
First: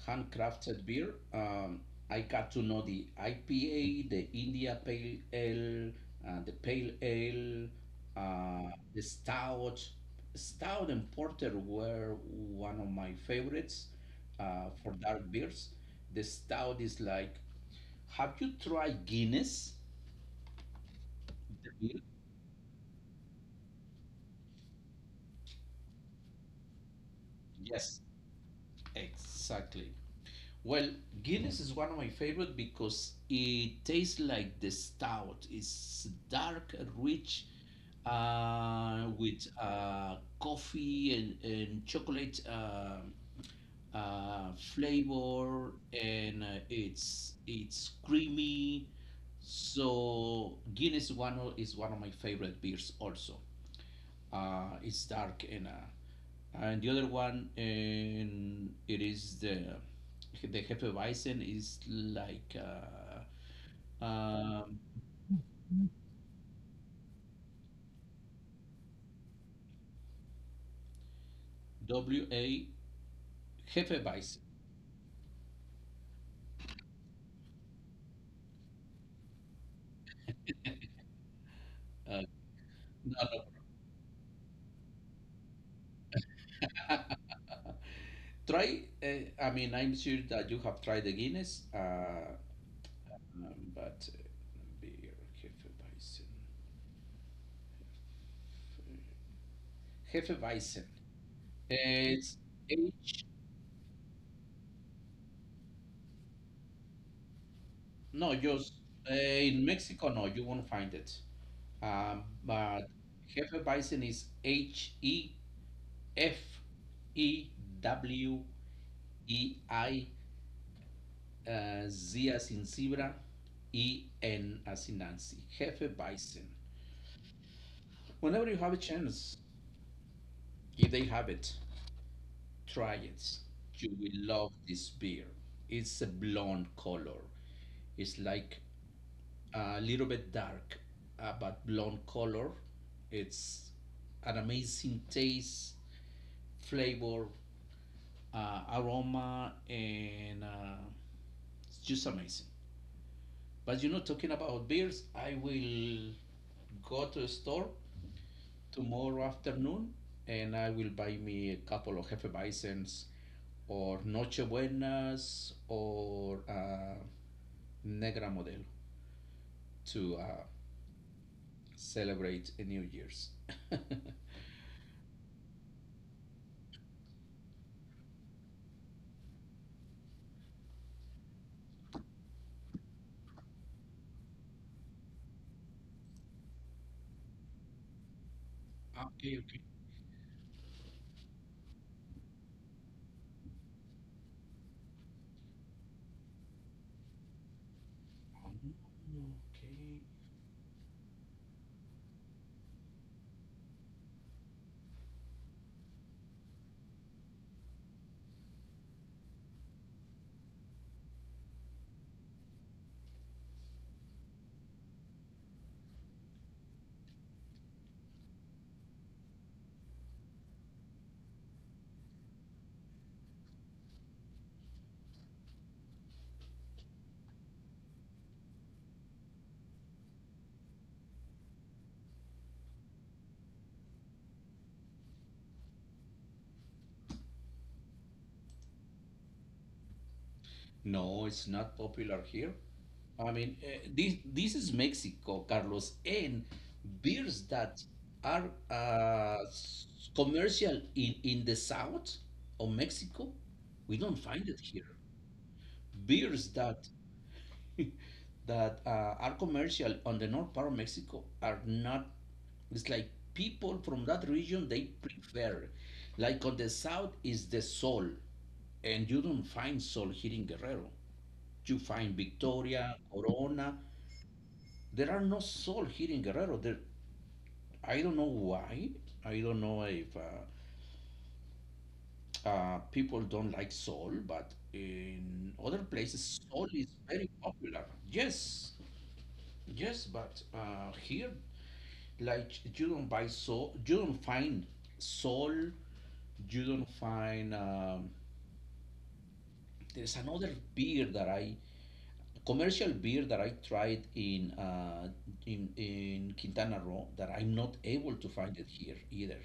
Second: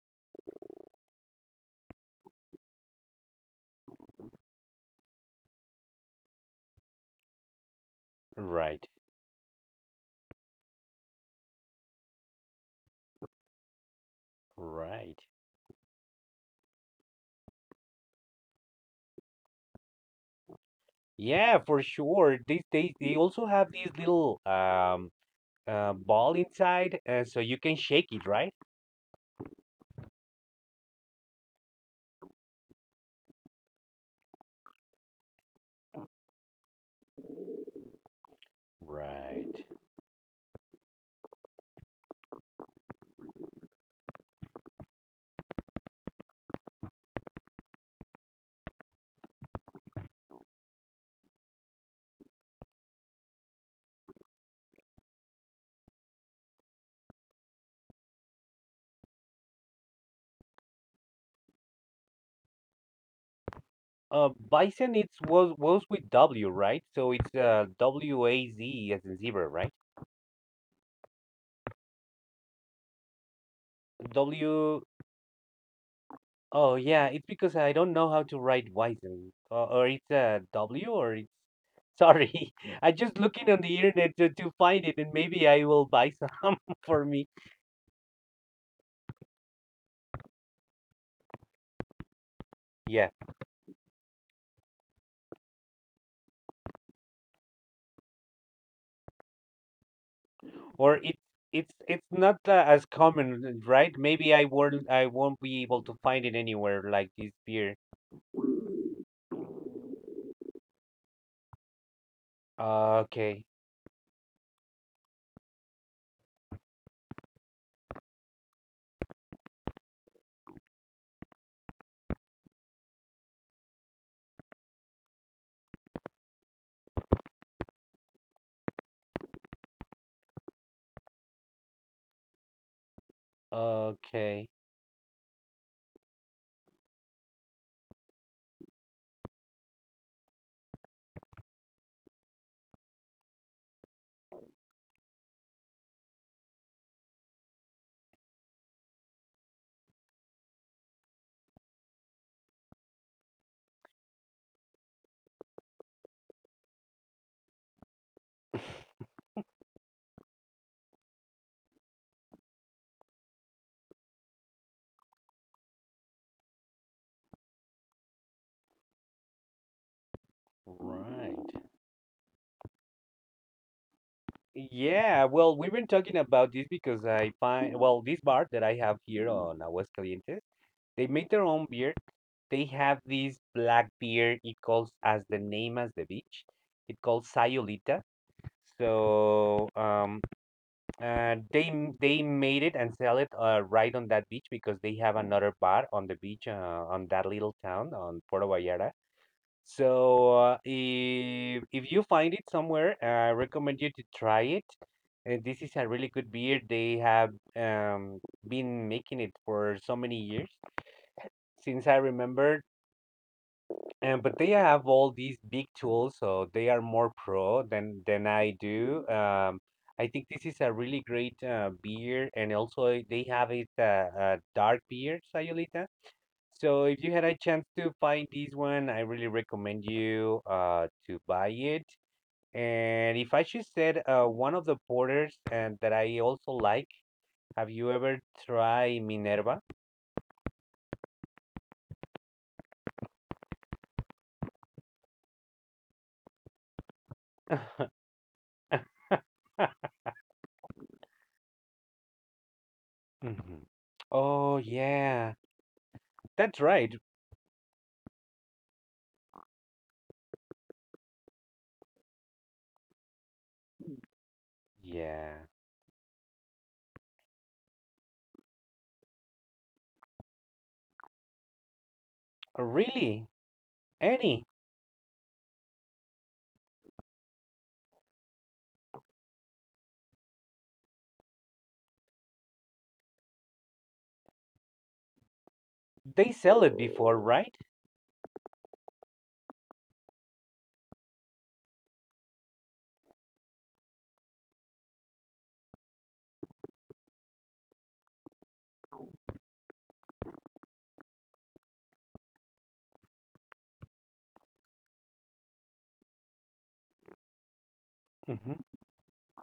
[SPEAKER 1] handcrafted beer. I got to know the IPA, the India Pale Ale, the Pale Ale,
[SPEAKER 2] Right,
[SPEAKER 1] the Stout. Stout and Porter were one of my favorites for
[SPEAKER 2] right.
[SPEAKER 1] dark beers. The Stout is like, have you tried Guinness?
[SPEAKER 2] Yeah,
[SPEAKER 1] The
[SPEAKER 2] for
[SPEAKER 1] beer?
[SPEAKER 2] sure. They also have these little, ball inside, so you can
[SPEAKER 1] Yes,
[SPEAKER 2] shake it, right?
[SPEAKER 1] exactly. Well, Guinness is one of my favorite because it tastes like the stout. It's dark, rich, uh, with
[SPEAKER 2] Right.
[SPEAKER 1] uh, coffee and chocolate flavor, and it's creamy. So Guinness is one of my favorite beers also, it's dark and the other one and it is the hefeweizen is like um,
[SPEAKER 2] Bison, it's was with W, right? So it's WAZ as in zebra, right?
[SPEAKER 1] W A hefeweizen.
[SPEAKER 2] W. Oh yeah, it's because I don't know how to write Bison, or it's W, or it's,
[SPEAKER 1] Uh,
[SPEAKER 2] sorry. <laughs> I just
[SPEAKER 1] no,
[SPEAKER 2] looking on the internet to find it, and maybe I will buy some <laughs> for
[SPEAKER 1] no.
[SPEAKER 2] me.
[SPEAKER 1] <laughs> Try. I mean, I'm sure that you have tried the Guinness,
[SPEAKER 2] Yeah,
[SPEAKER 1] but beer hefeweizen. Hefeweizen.
[SPEAKER 2] or it it's not
[SPEAKER 1] It's
[SPEAKER 2] as
[SPEAKER 1] H.
[SPEAKER 2] common, right? Maybe I won't, be able to find it anywhere like this beer.
[SPEAKER 1] No, just in Mexico. No, you won't find it. But
[SPEAKER 2] Okay,
[SPEAKER 1] Jefe Bison is HEFEWEI, Z as in zebra, E N as in Nancy. Jefe Bison. Whenever you have a chance, if they have it, try it. You will
[SPEAKER 2] okay,
[SPEAKER 1] love this beer. It's a blonde color. It's like a little bit dark, but blonde color. It's an amazing taste, flavor, aroma, and it's just amazing. But you know, talking about beers, I will go to a store tomorrow afternoon and I will buy me a couple of Hefeweizens or Noche Buenas or Negra Modelo to
[SPEAKER 2] right.
[SPEAKER 1] celebrate a New Year's. <laughs>
[SPEAKER 2] Yeah, well, we've been talking about this because I find, well, this bar that I have here on Aguascalientes, they make their own beer. They have this black beer. It calls as the name as the beach. It calls Sayulita.
[SPEAKER 1] Okay, okay.
[SPEAKER 2] So, they made it and sell it right on that beach because they have another bar on the beach on that little town on Puerto Vallarta.
[SPEAKER 1] Mm, okay.
[SPEAKER 2] So if if you find it somewhere, I recommend you to try it. And this is a really good beer. They have, um, been making it for so many years since I remember. And but they have all these big tools, so they are more pro than I do. I think this is a really great beer, and also they have it dark beer, Sayulita. So if you had a chance to find this one, I really recommend you to buy it. And if I should said one of the porters and that I also like, have you ever tried Minerva? <laughs>
[SPEAKER 1] No, it's not popular here. I mean, this this is Mexico, Carlos, and beers that are uh, s- commercial in the south of Mexico,
[SPEAKER 2] Mhm.
[SPEAKER 1] we don't find it
[SPEAKER 2] Oh
[SPEAKER 1] here.
[SPEAKER 2] yeah,
[SPEAKER 1] Beers
[SPEAKER 2] that's
[SPEAKER 1] that
[SPEAKER 2] right.
[SPEAKER 1] <laughs> that are commercial on the north part of Mexico are not. It's like people from that region they
[SPEAKER 2] Yeah,
[SPEAKER 1] prefer. Like on the south is the sol, and you don't find sol here in Guerrero. You find Victoria,
[SPEAKER 2] really,
[SPEAKER 1] Corona.
[SPEAKER 2] any?
[SPEAKER 1] There are no soul here in Guerrero. There, I don't know why. I don't know if people don't like soul, but in other
[SPEAKER 2] They
[SPEAKER 1] places,
[SPEAKER 2] sell
[SPEAKER 1] soul
[SPEAKER 2] it
[SPEAKER 1] is
[SPEAKER 2] before,
[SPEAKER 1] very
[SPEAKER 2] right?
[SPEAKER 1] popular. Yes, yes, but here, like you don't buy soul, you don't find soul, you don't find there's another beer that I commercial beer that I tried in in Quintana Roo that I'm not able to
[SPEAKER 2] Hmm.
[SPEAKER 1] find it here either.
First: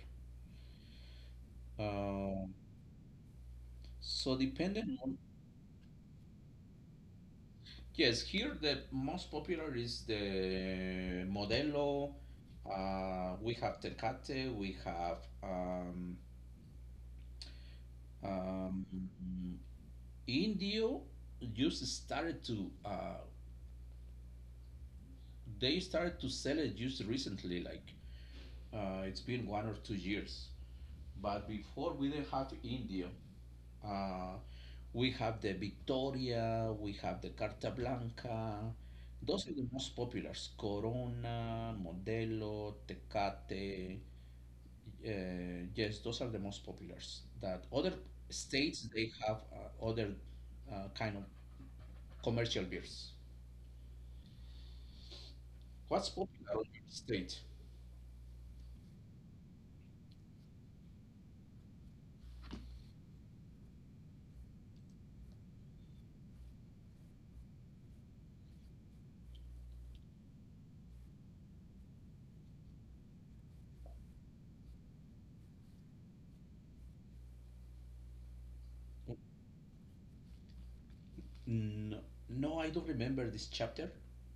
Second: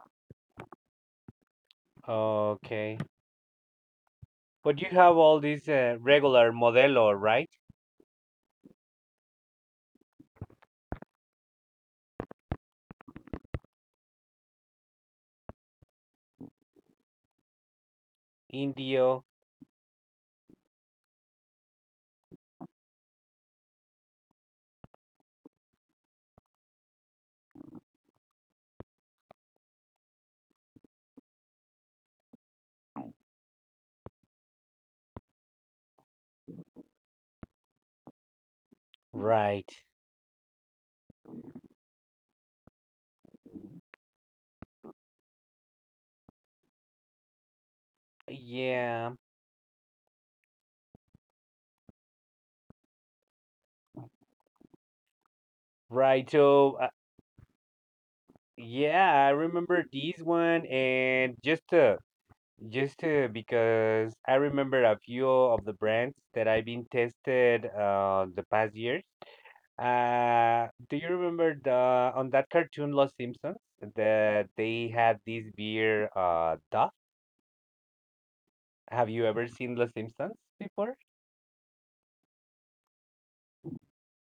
[SPEAKER 1] Um,
[SPEAKER 2] Okay,
[SPEAKER 1] so
[SPEAKER 2] but you
[SPEAKER 1] depending on,
[SPEAKER 2] have all these regular Modelo, right?
[SPEAKER 1] yes, here the most popular is the Modelo. We have Tecate. We have um, um,
[SPEAKER 2] Indio,
[SPEAKER 1] Indio. Just started to they started to sell it just recently, like it's been 1 or 2 years. But before we didn't have India. Uh, we have the Victoria, we have the Carta Blanca. Those are the
[SPEAKER 2] right?
[SPEAKER 1] most popular. Corona, Modelo, Tecate. Yes, those are the most populars. That other states they
[SPEAKER 2] Yeah.
[SPEAKER 1] have other kind of commercial beers. What's
[SPEAKER 2] Right.
[SPEAKER 1] popular on your state?
[SPEAKER 2] Yeah, I remember this one, and just because I remember a few of the brands that I've been tested the past years. Do you remember the on that cartoon Los Simpsons that they had this beer Duff? Have you ever seen Los Simpsons before?
[SPEAKER 1] No, no, I don't remember this chapter.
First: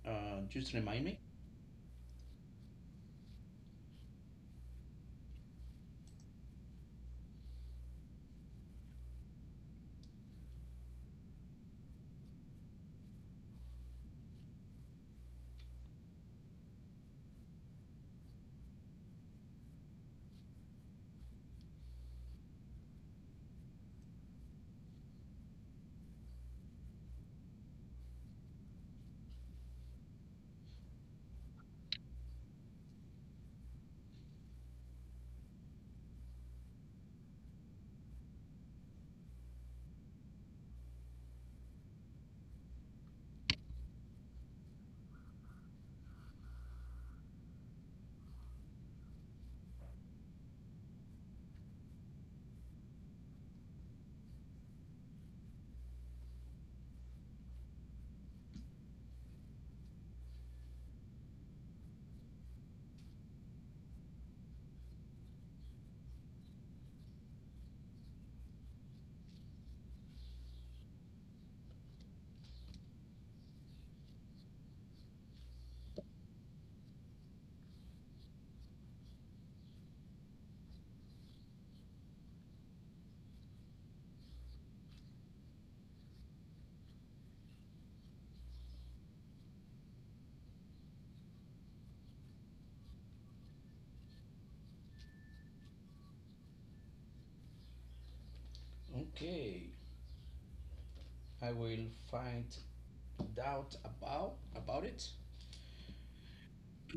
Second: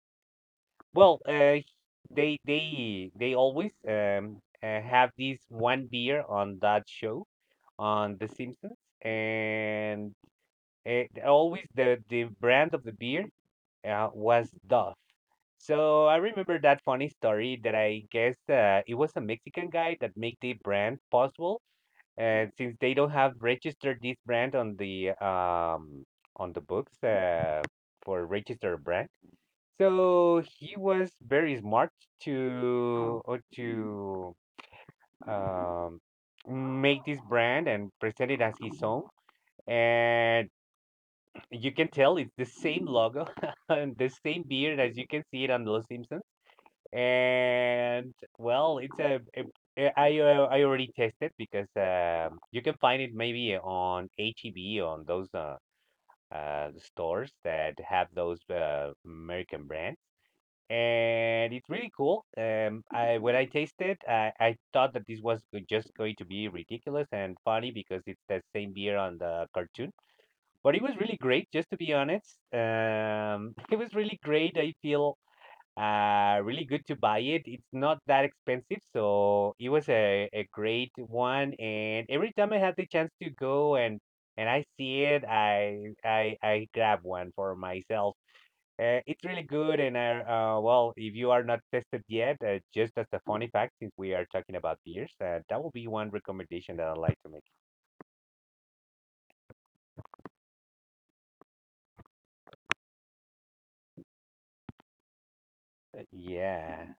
[SPEAKER 1] Just remind me.
[SPEAKER 2] Well, they always have this one beer on that show on The Simpsons, and it, always the brand of the beer was Duff. So I remember that funny story that I guess it was a Mexican guy that made the brand possible, and since they don't have registered this brand on the books for registered brand, so he was very smart to um make this brand and present it as his own, and you can tell it's the same logo <laughs> and the same beard as you can see it on Los Simpsons. And well, it's a- I already tested because you can find it maybe on HEB on those stores that have those American brands. And it's really cool. I when I tasted, I thought that this was just going to be ridiculous and funny because it's the same beer on the cartoon, but it was really great, just to be honest. <laughs> It was really great. I feel really good to buy it. It's not that expensive, so it was a great one. And every time I had the chance to go and I see it, I grab one for myself. It's really good, and I, well, if you are not tested yet, just as a funny fact, since we are talking about beers, that will be one recommendation that I'd like to make.
[SPEAKER 1] Okay. I will find out about it.
[SPEAKER 2] Yeah,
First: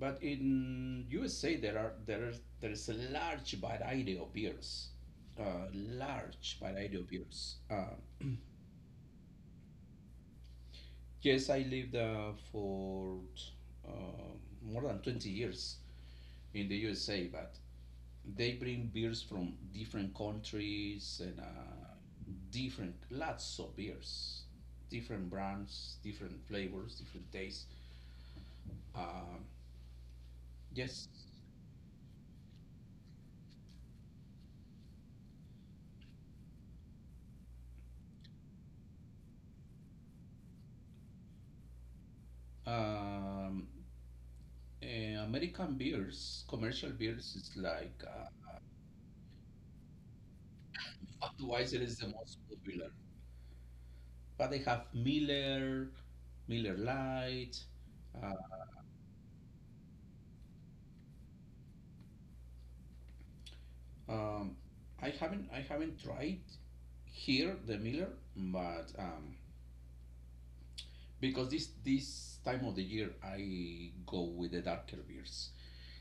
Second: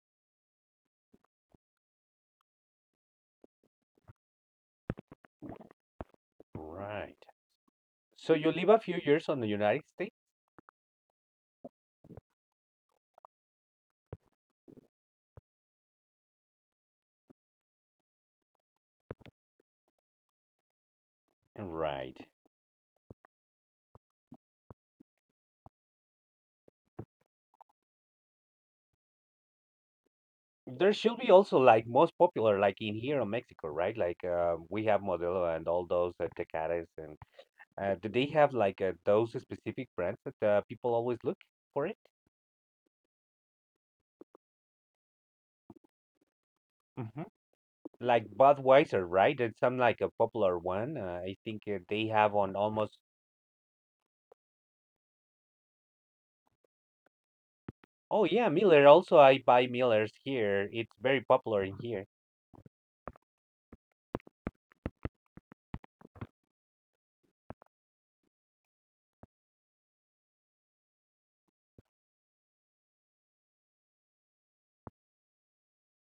[SPEAKER 1] But in USA, there are there is a large variety of beers, large variety of
[SPEAKER 2] right.
[SPEAKER 1] beers.
[SPEAKER 2] So you live a few years on the United States?
[SPEAKER 1] Yes, I lived for uh, more than 20 years in the USA, but they bring beers from different countries and
[SPEAKER 2] Right.
[SPEAKER 1] different lots of beers, different brands, different flavors, different tastes. Um,
[SPEAKER 2] There
[SPEAKER 1] Yes.
[SPEAKER 2] should be also like most popular like in here in Mexico, right? Like we have Modelo and all those Tecates and do they have like those specific brands that people always look for it?
[SPEAKER 1] Um, American beers, commercial
[SPEAKER 2] Hmm.
[SPEAKER 1] beers, is like
[SPEAKER 2] Like Budweiser, right? It's some like a popular one. I think
[SPEAKER 1] Budweiser is
[SPEAKER 2] they
[SPEAKER 1] the
[SPEAKER 2] have
[SPEAKER 1] most
[SPEAKER 2] on
[SPEAKER 1] popular,
[SPEAKER 2] almost.
[SPEAKER 1] but they have Miller, Miller Lite.
[SPEAKER 2] Oh
[SPEAKER 1] Uh,
[SPEAKER 2] yeah, Miller. Also, I buy Millers here. It's very popular in here.
[SPEAKER 1] um, I haven't tried here the Miller, but because this time of the year I go with the darker beers.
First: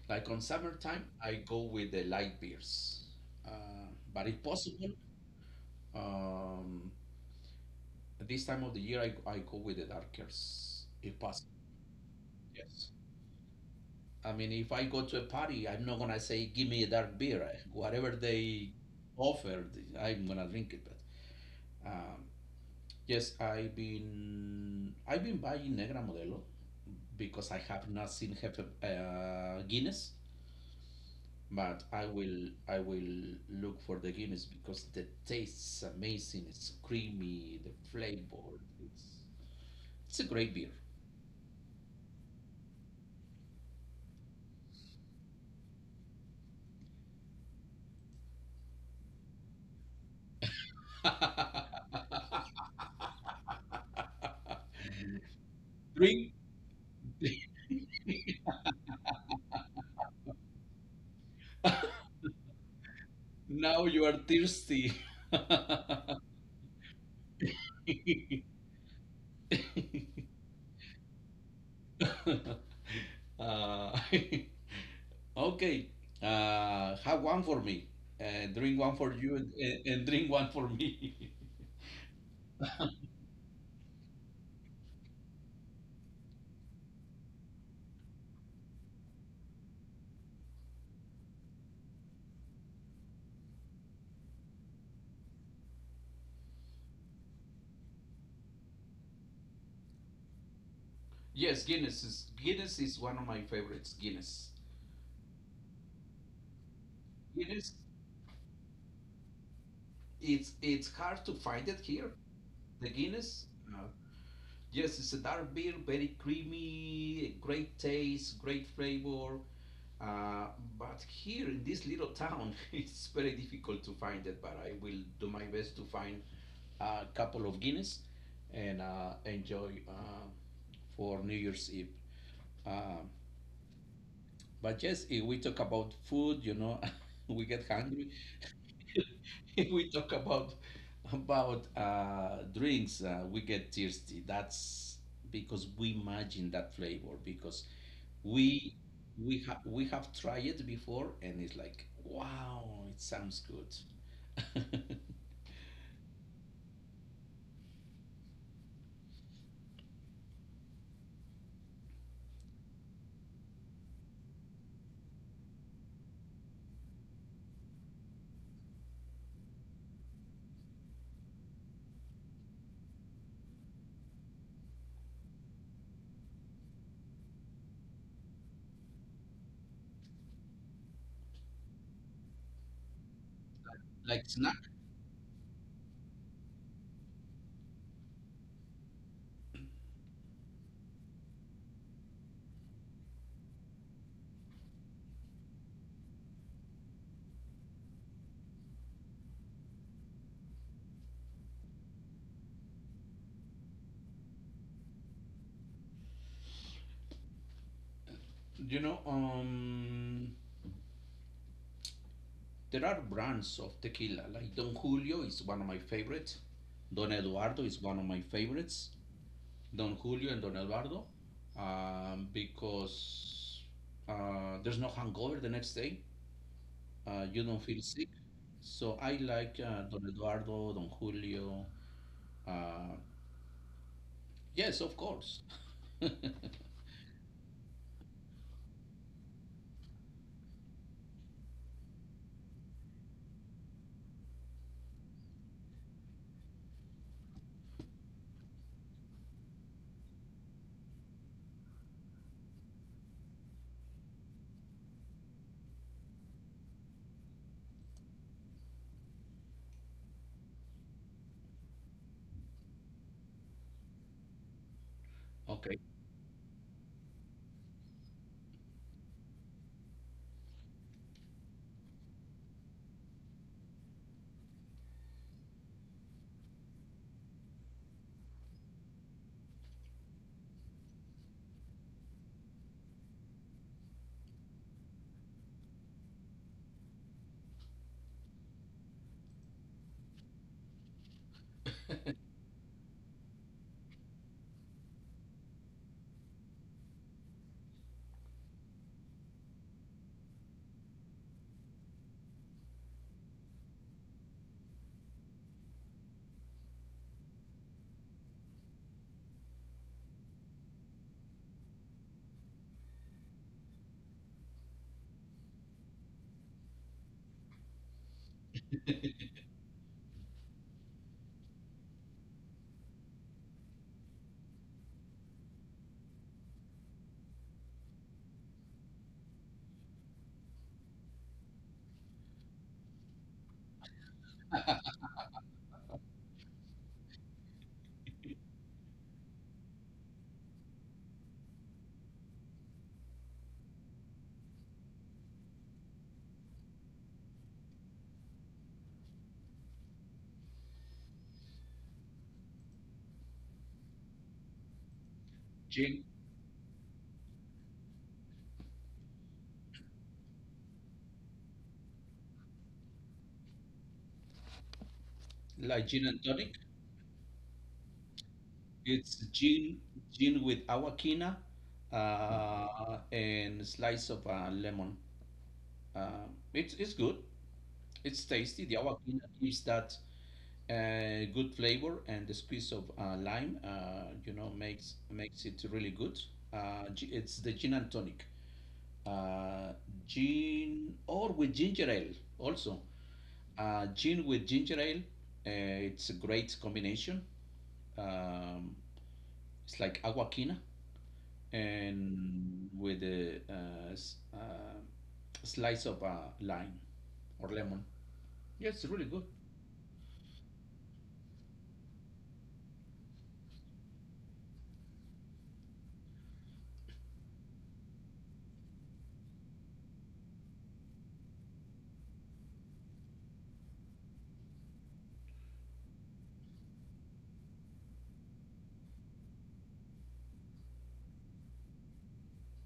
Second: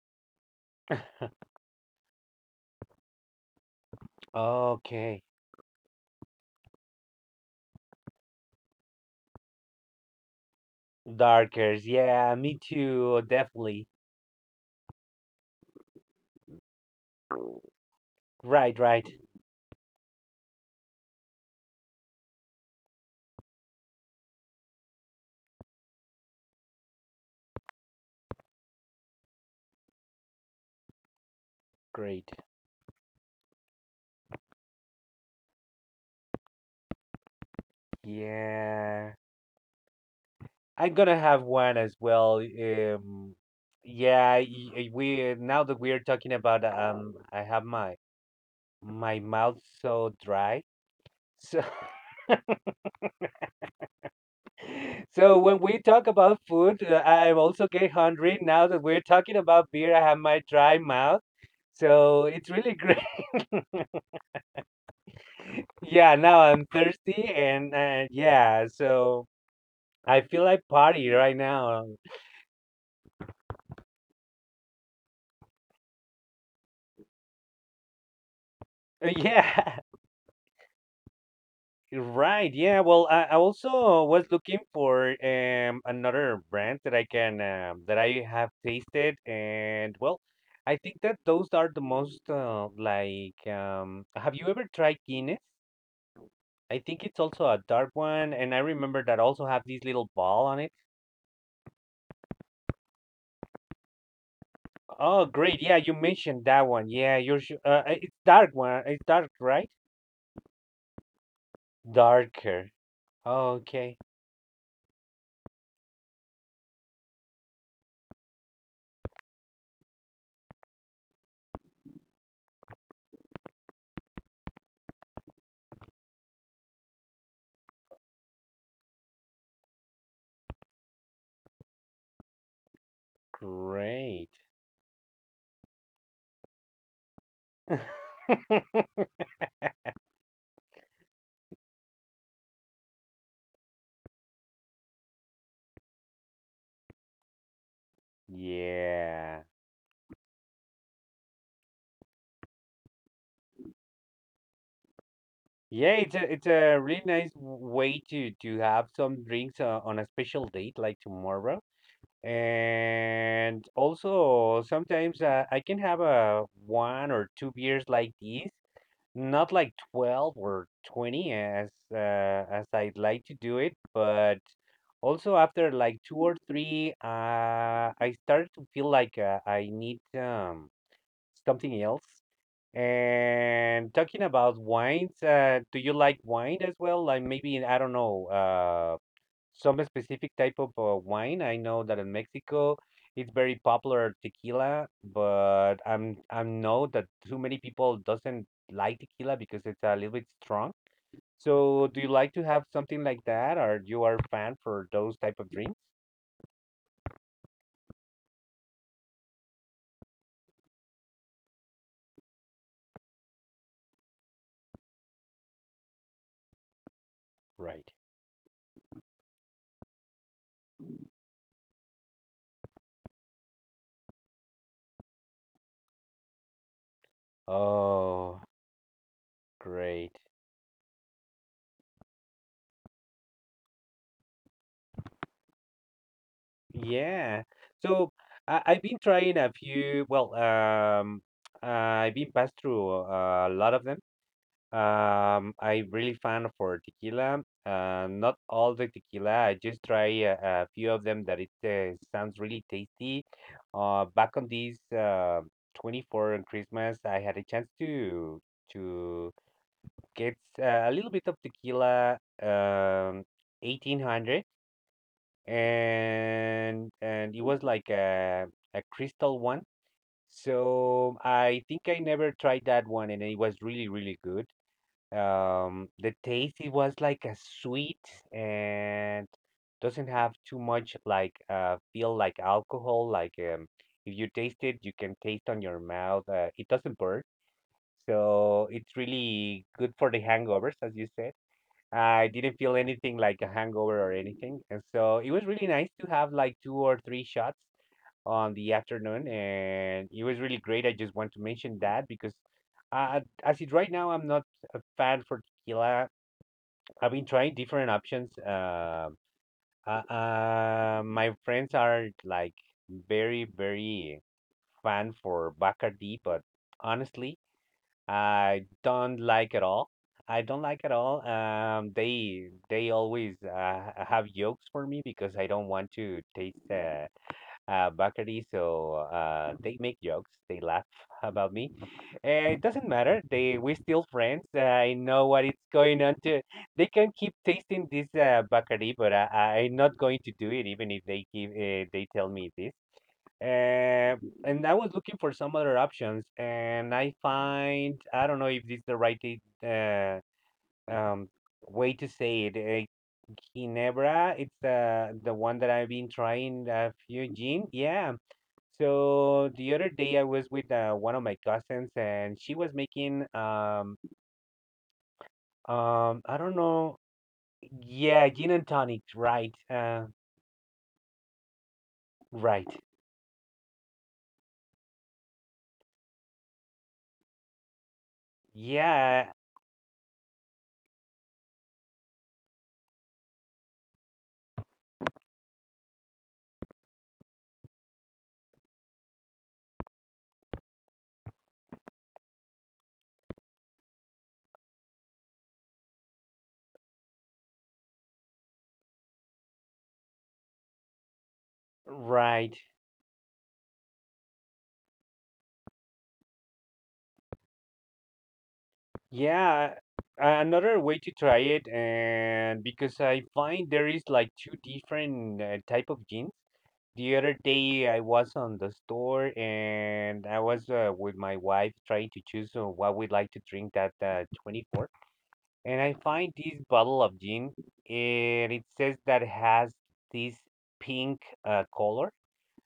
[SPEAKER 1] Like on summertime, I go with the light beers. Uh, but if possible,
[SPEAKER 2] Okay.
[SPEAKER 1] um, this time of the year, I go with the darkers if possible.
[SPEAKER 2] Darkers. Yeah, me
[SPEAKER 1] Yes.
[SPEAKER 2] too. Definitely.
[SPEAKER 1] I mean, if I go to a party, I'm not gonna say, "Give me a dark beer." Whatever they
[SPEAKER 2] Right, right.
[SPEAKER 1] offer, I'm gonna drink it. But um, yes, I've been buying Negra Modelo because I have not seen Jefe, Guinness, but
[SPEAKER 2] Great.
[SPEAKER 1] I will look for the Guinness because the taste's amazing. It's creamy, the flavor.
[SPEAKER 2] Yeah.
[SPEAKER 1] It's a great beer.
[SPEAKER 2] I'm gonna have one as well. Yeah, we now that we're talking about I have my mouth so dry. So
[SPEAKER 1] <laughs> <laughs>
[SPEAKER 2] <laughs> so when we talk
[SPEAKER 1] Drink.
[SPEAKER 2] about food, I am also get hungry. Now that we're talking about beer, I have my dry mouth. So it's really great. <laughs>
[SPEAKER 1] Now you are thirsty. <laughs>
[SPEAKER 2] Yeah, now I'm thirsty and yeah, so I feel like party right now. <laughs>
[SPEAKER 1] Uh, <laughs> okay. Have one for me. Drink one for you and,
[SPEAKER 2] Yeah.
[SPEAKER 1] and, and drink one for me.
[SPEAKER 2] Right. Yeah. Well, I also was looking for another brand that I can that I have tasted, and well, I think that those are the most like. Have you ever tried Guinness? I think it's also a dark one, and I remember that also have this little ball on it.
[SPEAKER 1] <laughs> Yes, Guinness is one of my favorites. Guinness.
[SPEAKER 2] Oh, great. Yeah, you mentioned that one. Yeah, you're
[SPEAKER 1] Guinness.
[SPEAKER 2] it's dark one. It's dark, right?
[SPEAKER 1] It's hard to find it here.
[SPEAKER 2] Darker.
[SPEAKER 1] The Guinness. Uh,
[SPEAKER 2] Okay.
[SPEAKER 1] Yes, it's a dark beer, very creamy, great taste, great flavor. Uh, but here in this little town, <laughs> it's very difficult to find it. But I will do my best to find a couple of Guinness and enjoy for New Year's Eve. Um,
[SPEAKER 2] Great.
[SPEAKER 1] but yes, if we talk about food, you know, <laughs> we get hungry.
[SPEAKER 2] <laughs>
[SPEAKER 1] <laughs> If we talk about drinks, we get thirsty. That's because we imagine that flavor because we
[SPEAKER 2] Yeah.
[SPEAKER 1] we have tried it before and it's like wow, it sounds good.
[SPEAKER 2] Yeah, it's a really nice way to have some drinks on a special date like tomorrow. And also sometimes I can have a one or two beers like these, not like 12 or 20 as I'd like to do it, but also after like two or three, I started to feel like I need something else. And
[SPEAKER 1] <laughs>
[SPEAKER 2] talking
[SPEAKER 1] Like
[SPEAKER 2] about
[SPEAKER 1] snack,
[SPEAKER 2] wines, do you like wine as well? Like maybe, I don't know, some specific type of wine. I know that in Mexico it's very popular tequila, but I'm I know that too many people doesn't like tequila because it's a little bit strong. So do you like to have something like that, or you are fan for those type of drinks?
[SPEAKER 1] you know. There are brands of tequila like Don Julio is one of my favorites. Don Eduardo is
[SPEAKER 2] Right.
[SPEAKER 1] one of my favorites. Don Julio and Don Alvaro, because there's no hangover the next day. You don't feel sick.
[SPEAKER 2] Oh,
[SPEAKER 1] So I like Don
[SPEAKER 2] great.
[SPEAKER 1] Eduardo, Don Julio. Uh, yes, of course.
[SPEAKER 2] Yeah. So I've been trying a few, well, I've been passed through a lot of them. I really fan for tequila. Not all the tequila. I just try a few of them that it sounds really tasty. Back on these 24 on Christmas, I had a chance to get a little bit of tequila, 1800,
[SPEAKER 1] <laughs> Okay.
[SPEAKER 2] and it was like a crystal one. So I think I never tried that one, and it was really really good. The taste it was like a sweet and doesn't have too much like feel like alcohol. Like if you taste it, you can taste on your mouth. It doesn't burn, so it's really good for the hangovers, as you said, I didn't feel anything like a hangover or anything. And so it was really nice to have like two or three shots on the afternoon. And it was really great. I just want to mention that because as it right now, I'm not a fan for tequila. I've been trying different options. My friends are like very, very fan for Bacardi, but honestly, I don't like at all. I don't like at all. They always have jokes for me because I don't want to taste Bacardi, so they make jokes. They laugh about me. It doesn't matter. They we still friends. I know what is going on. To they can keep tasting this Bacardi, but I'm not going to do it, even if they give they tell me this. Uh, and I was looking for some other options, and I find I don't know if this is the right uh, um, way to say it. Ginebra, it's the one that I've
[SPEAKER 1] Gin,
[SPEAKER 2] been trying a few gin. Yeah. So the other day I was with one of my cousins, and she was making
[SPEAKER 1] like gin and
[SPEAKER 2] I don't
[SPEAKER 1] tonic.
[SPEAKER 2] know. Yeah, gin and tonic.
[SPEAKER 1] It's
[SPEAKER 2] Right.
[SPEAKER 1] gin, gin with awakina
[SPEAKER 2] Right.
[SPEAKER 1] and slice of lemon. Uh, it's good. It's tasty. The awakina
[SPEAKER 2] Yeah.
[SPEAKER 1] gives that good flavor, and the squeeze of lime, you know, makes it really good. It's the gin and tonic, uh, gin or with ginger ale also. Gin with ginger ale, it's a great combination. Um, it's like awakina,
[SPEAKER 2] Right.
[SPEAKER 1] and with a slice of lime or lemon. Yeah, it's really good.
[SPEAKER 2] Yeah, another way to try it, and because I find there is like two different type of jeans. The other day I was on the store and I was with my wife trying to choose what we'd like to drink that 24. And I find this bottle of gin, and it says that has this pink color.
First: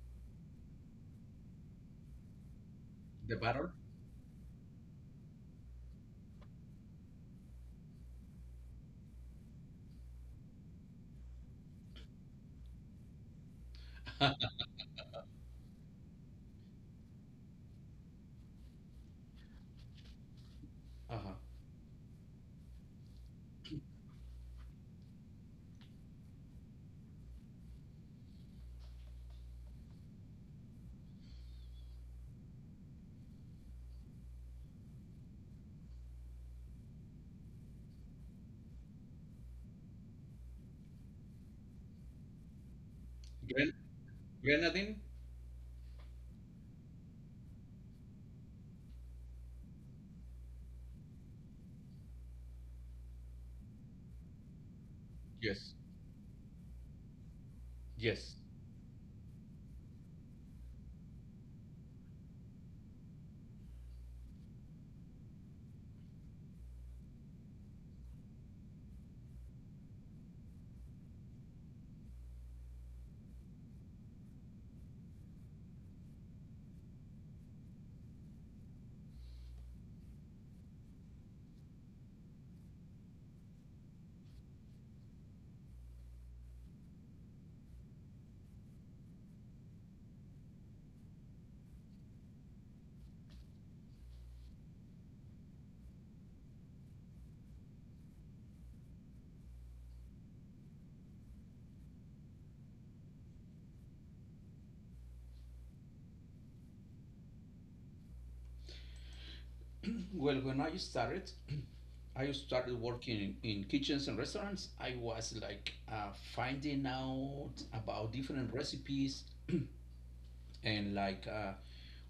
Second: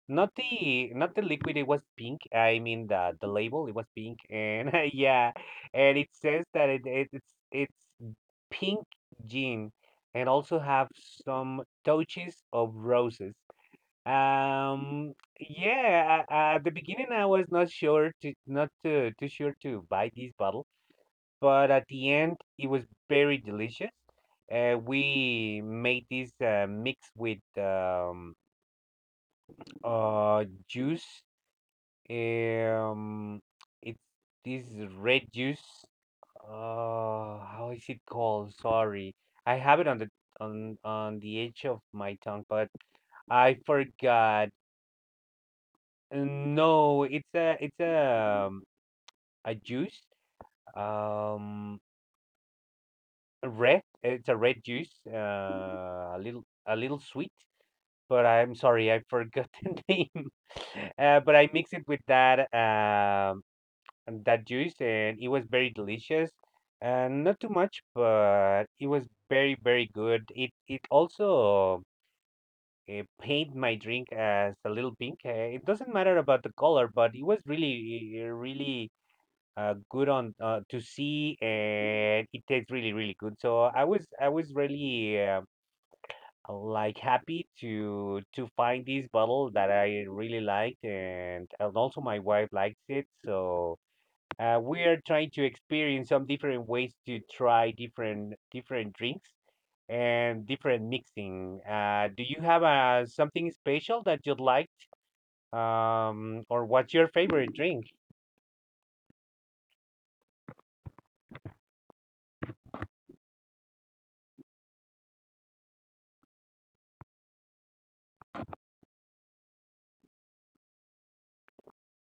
[SPEAKER 2] Not the liquid, it was pink. I mean the
[SPEAKER 1] The
[SPEAKER 2] label, it
[SPEAKER 1] batter.
[SPEAKER 2] was pink and <laughs> yeah, and it says that it's pink gin and also have some touches of roses. Yeah, at the beginning I was not sure to not to too sure to buy this bottle,
[SPEAKER 1] Uh-huh.
[SPEAKER 2] but at the end it was very delicious. We made this mix with juice, um, it's this red juice. How is it called? Sorry, I have it on the edge of my tongue, but I
[SPEAKER 1] Gren-
[SPEAKER 2] forgot.
[SPEAKER 1] Grenadine?
[SPEAKER 2] No, it's a a juice. Um, red. It's a red juice.
[SPEAKER 1] Yes.
[SPEAKER 2] A little sweet, but
[SPEAKER 1] Yes.
[SPEAKER 2] I'm sorry, I forgot <laughs> the name. But I mix it with that. And that juice, and it was very delicious, and not too much, but it was very, very good. It also paint my drink as a little pink. It doesn't matter about the color, but it was really, really good on to see, and it tastes really, really good. So I was really like happy to find this bottle that I really liked, and also my wife likes it, so. We are trying to experience some different ways to try different drinks and different mixing. Do you have something special that you like, or what's your favorite drink?
[SPEAKER 1] Well, when I started, <clears throat> I started working in kitchens and restaurants. I was like finding out about different recipes and like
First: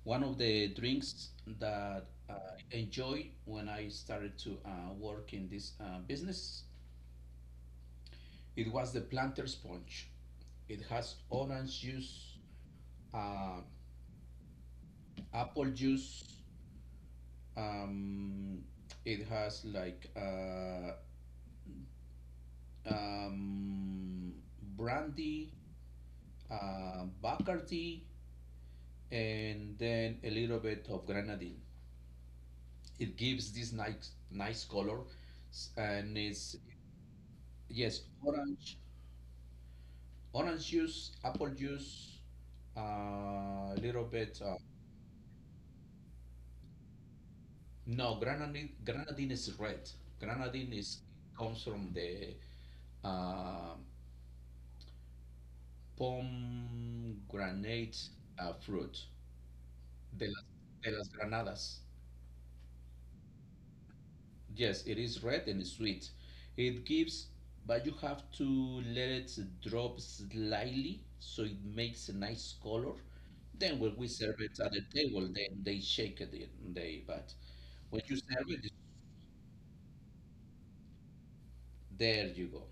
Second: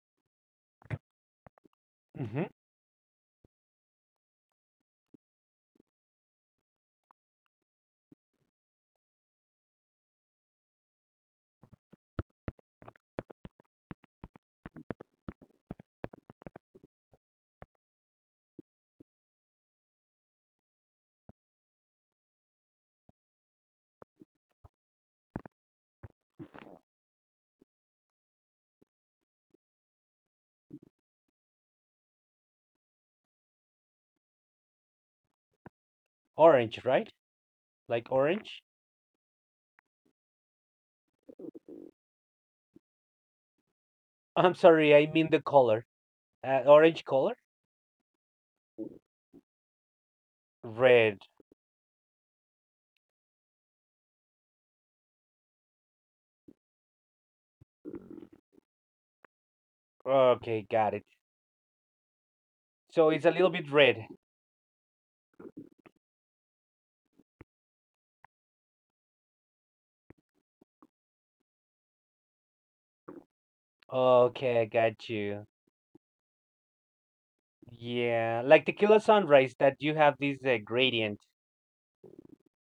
[SPEAKER 1] one of the drinks that I
[SPEAKER 2] Hmm.
[SPEAKER 1] enjoyed when I started to work in this business. It was the planter sponge. It has orange juice, uh, apple juice, Um, it has like um, brandy, Bacardi, and then a little bit of grenadine. It gives this nice nice color, and it's
[SPEAKER 2] Orange, right?
[SPEAKER 1] yes
[SPEAKER 2] Like orange?
[SPEAKER 1] orange, orange juice, apple juice, a little
[SPEAKER 2] <laughs>
[SPEAKER 1] bit.
[SPEAKER 2] I'm sorry, I mean the color. Orange color?
[SPEAKER 1] No, grenadine is red. Grenadine is
[SPEAKER 2] Red.
[SPEAKER 1] comes from the um pomegranate fruit. De las,
[SPEAKER 2] Okay,
[SPEAKER 1] de
[SPEAKER 2] got it.
[SPEAKER 1] las granadas.
[SPEAKER 2] So it's a little bit red.
[SPEAKER 1] Yes, it is red and sweet. It gives, but you have to let it drop slightly so it makes a nice color. Then when we serve it
[SPEAKER 2] Okay, I
[SPEAKER 1] at the
[SPEAKER 2] got
[SPEAKER 1] table,
[SPEAKER 2] you.
[SPEAKER 1] then they shake it. They but when you
[SPEAKER 2] Yeah,
[SPEAKER 1] serve
[SPEAKER 2] like
[SPEAKER 1] it,
[SPEAKER 2] tequila sunrise that you have this gradient.
[SPEAKER 1] there you go,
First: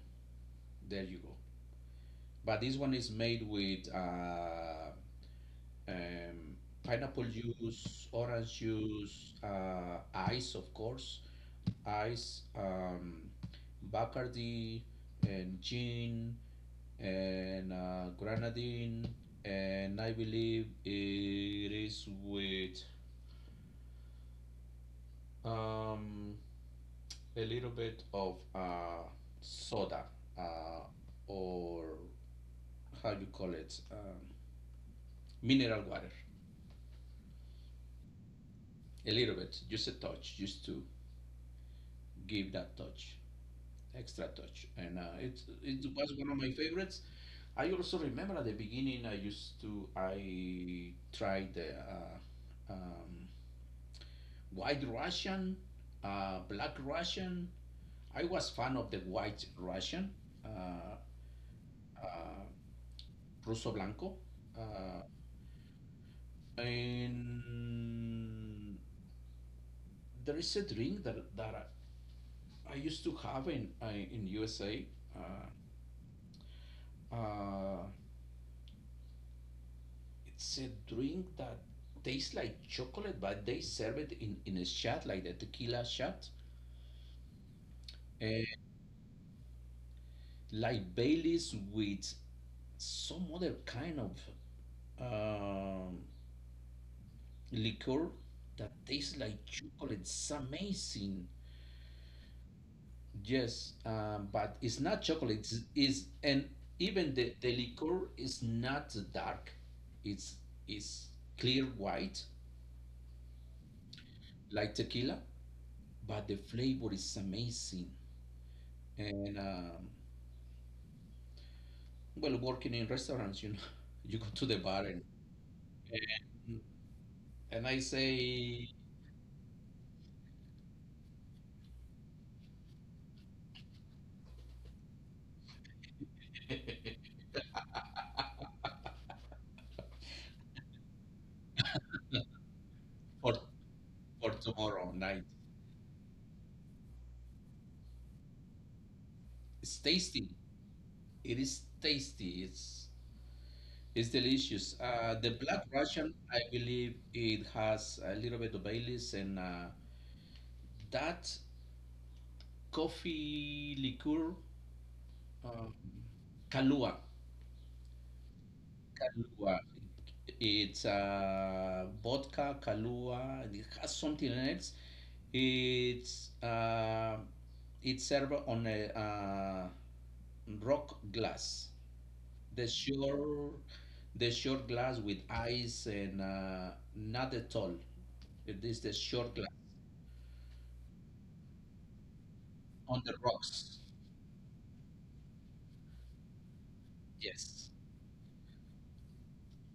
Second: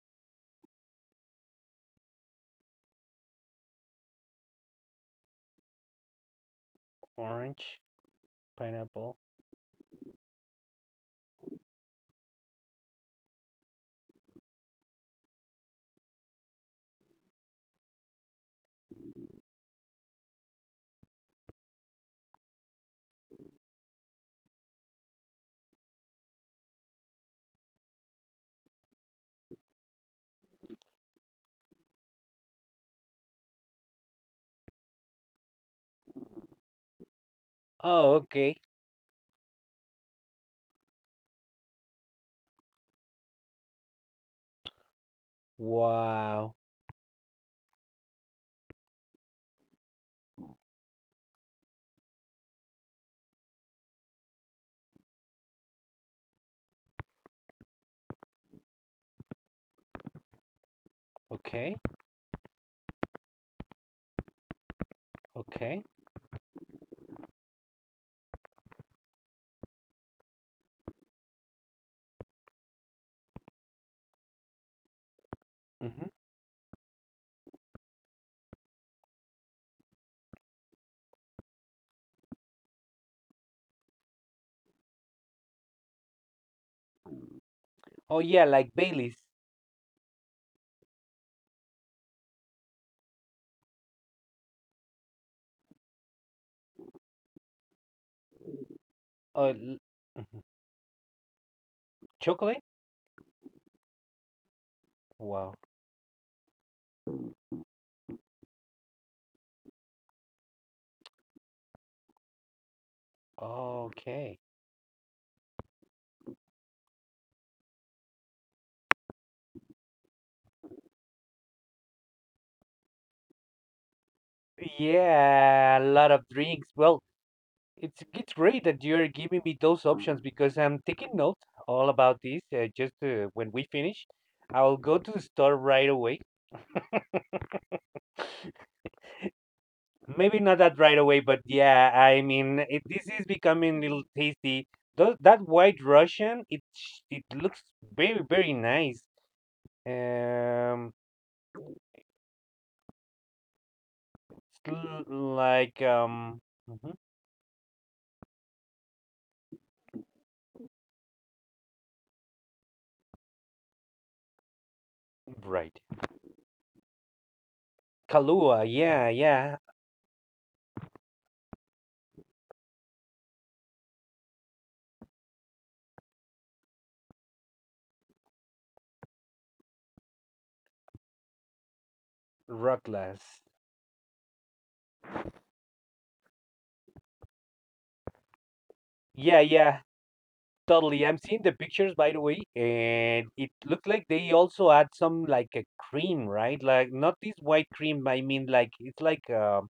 [SPEAKER 1] there you go. But this one is made with um, pineapple
[SPEAKER 2] Orange,
[SPEAKER 1] juice, orange
[SPEAKER 2] pineapple.
[SPEAKER 1] juice, ice, of course, ice, Bacardi, and gin, and grenadine, and I believe it is with um, a little bit of soda uh, or how you call it, mineral water.
[SPEAKER 2] Oh, okay.
[SPEAKER 1] A little bit, just a touch, just to give that touch. Extra touch, and it it was one of my
[SPEAKER 2] Wow.
[SPEAKER 1] favorites. I also remember at the beginning I used to I tried the um, White Russian, Black Russian. I was fan of the White Russian, uh,
[SPEAKER 2] Okay.
[SPEAKER 1] uh, Russo Blanco, uh,
[SPEAKER 2] Okay.
[SPEAKER 1] and there is a drink that I used to have in USA. Uh,
[SPEAKER 2] Hmm.
[SPEAKER 1] uh, it's a drink that tastes like chocolate, but they serve it in a shot, like the tequila shot,
[SPEAKER 2] Oh,
[SPEAKER 1] and
[SPEAKER 2] yeah, like Baileys.
[SPEAKER 1] like Baileys with some other kind of um, liquor that tastes like
[SPEAKER 2] Oh, l-
[SPEAKER 1] chocolate. It's
[SPEAKER 2] mhm.
[SPEAKER 1] amazing.
[SPEAKER 2] Chocolate?
[SPEAKER 1] Yes, but it's not chocolate.
[SPEAKER 2] Wow.
[SPEAKER 1] It's and even the liquor is not dark. It's it's clear white
[SPEAKER 2] Okay.
[SPEAKER 1] like tequila, but the flavor is amazing. And well, working in restaurants, you know, <laughs> you go to the bar and
[SPEAKER 2] Yeah, a lot of
[SPEAKER 1] and,
[SPEAKER 2] drinks. Well,
[SPEAKER 1] and I
[SPEAKER 2] it's great
[SPEAKER 1] say
[SPEAKER 2] that you're giving me those options because I'm taking note all about this. Just When we finish, I'll go to the store right away,
[SPEAKER 1] <laughs>
[SPEAKER 2] maybe not that right away, but yeah, this is
[SPEAKER 1] for
[SPEAKER 2] becoming a little tasty.
[SPEAKER 1] tomorrow night,
[SPEAKER 2] That white Russian, it looks very nice.
[SPEAKER 1] it's tasty.
[SPEAKER 2] Um,
[SPEAKER 1] It is tasty. It's delicious.
[SPEAKER 2] it's
[SPEAKER 1] The
[SPEAKER 2] l-
[SPEAKER 1] Black
[SPEAKER 2] like
[SPEAKER 1] Russian, I believe,
[SPEAKER 2] Mhm.
[SPEAKER 1] it has a little bit of Baileys and that coffee liqueur, um
[SPEAKER 2] Right.
[SPEAKER 1] Kahlua.
[SPEAKER 2] Kahlua, yeah, yeah.
[SPEAKER 1] Kahlua. It's vodka, Kahlua. It has something else. It's uh, it's served on a rock glass. The
[SPEAKER 2] Rucklas,
[SPEAKER 1] shore, the short glass with ice and not at all. It is the short
[SPEAKER 2] yeah,
[SPEAKER 1] glass
[SPEAKER 2] yeah. Totally. I'm seeing the pictures, by the way,
[SPEAKER 1] on the
[SPEAKER 2] and it
[SPEAKER 1] rocks.
[SPEAKER 2] looked like they also add some like a cream, right? Like not this white
[SPEAKER 1] Yes,
[SPEAKER 2] cream. I mean, like it's like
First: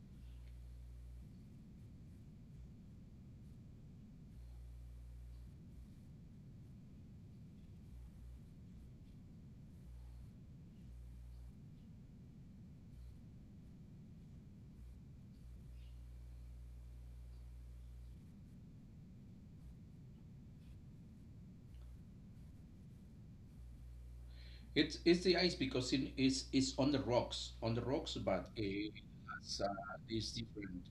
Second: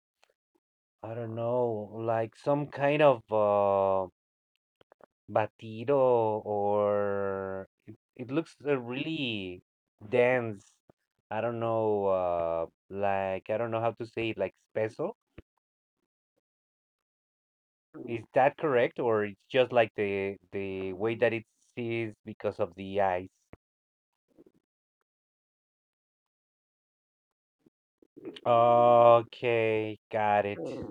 [SPEAKER 2] I don't know, like some kind of batido, it looks really dense. I don't know, like I don't know how to say it, like espeso. Is that correct, or it's just like the way that it sees because of the ice?
[SPEAKER 1] it's the ice because it is it's on the rocks, but it has
[SPEAKER 2] Okay,
[SPEAKER 1] it's
[SPEAKER 2] got it.
[SPEAKER 1] different.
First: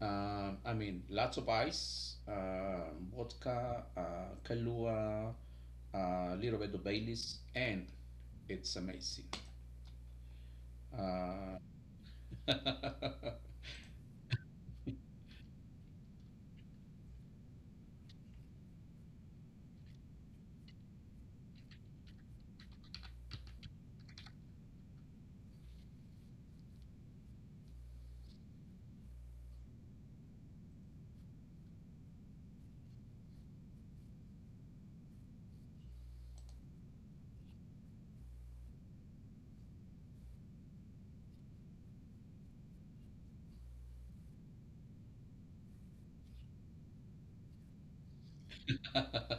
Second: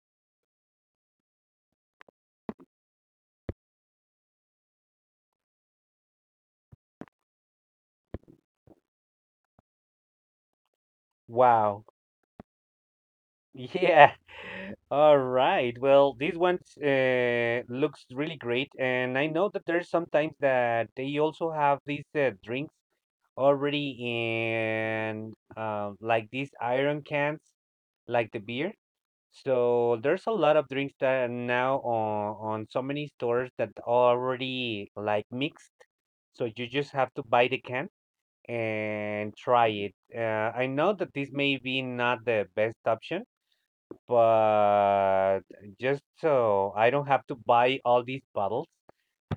[SPEAKER 1] Lots of ice, vodka, Kahlua, a little bit of Baileys, and it's amazing. Uh,
[SPEAKER 2] Wow.
[SPEAKER 1] <laughs>
[SPEAKER 2] Yeah. <laughs> All right. Well, these ones looks really great, and I know that there's sometimes that they also have these drinks already in like these iron cans, like the beer. So there's a lot of drinks that are now on so many stores that already like mixed. So you just have to buy the can and try it. I know that this may be not the best option, but just so I don't have to buy all these bottles,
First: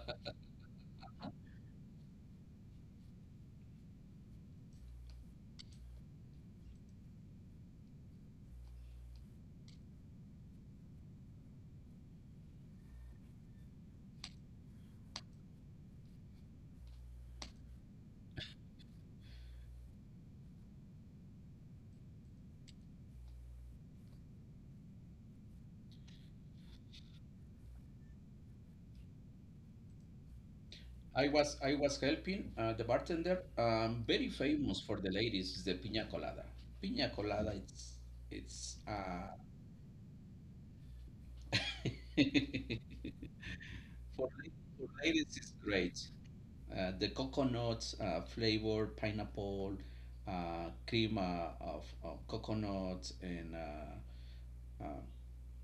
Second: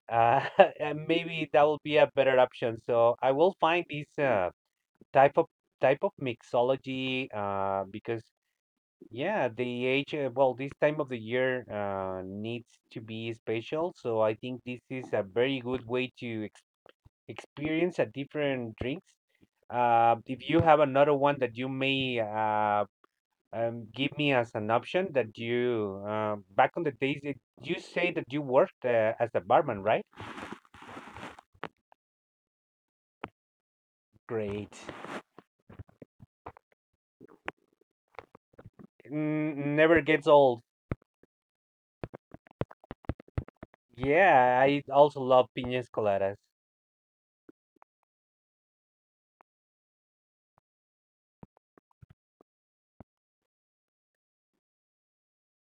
[SPEAKER 2] uh, <laughs> and maybe that will be a better option. So I will find these type of type of mixology because yeah, the age well this time of the year needs to be special. So I think this is a very good way to ex experience a different drinks. If you have another one that you may give me as an option that you back on the days you say that you worked as a barman, right?
[SPEAKER 1] I was helping the bartender. Very
[SPEAKER 2] Great.
[SPEAKER 1] famous for the ladies is the piña colada. Piña colada, it's
[SPEAKER 2] Never gets old.
[SPEAKER 1] <laughs> for la-
[SPEAKER 2] Yeah, I
[SPEAKER 1] for
[SPEAKER 2] also
[SPEAKER 1] ladies
[SPEAKER 2] love
[SPEAKER 1] it's
[SPEAKER 2] piñas
[SPEAKER 1] great.
[SPEAKER 2] coladas.
[SPEAKER 1] The coconuts flavor, pineapple, cream of coconuts, and uh,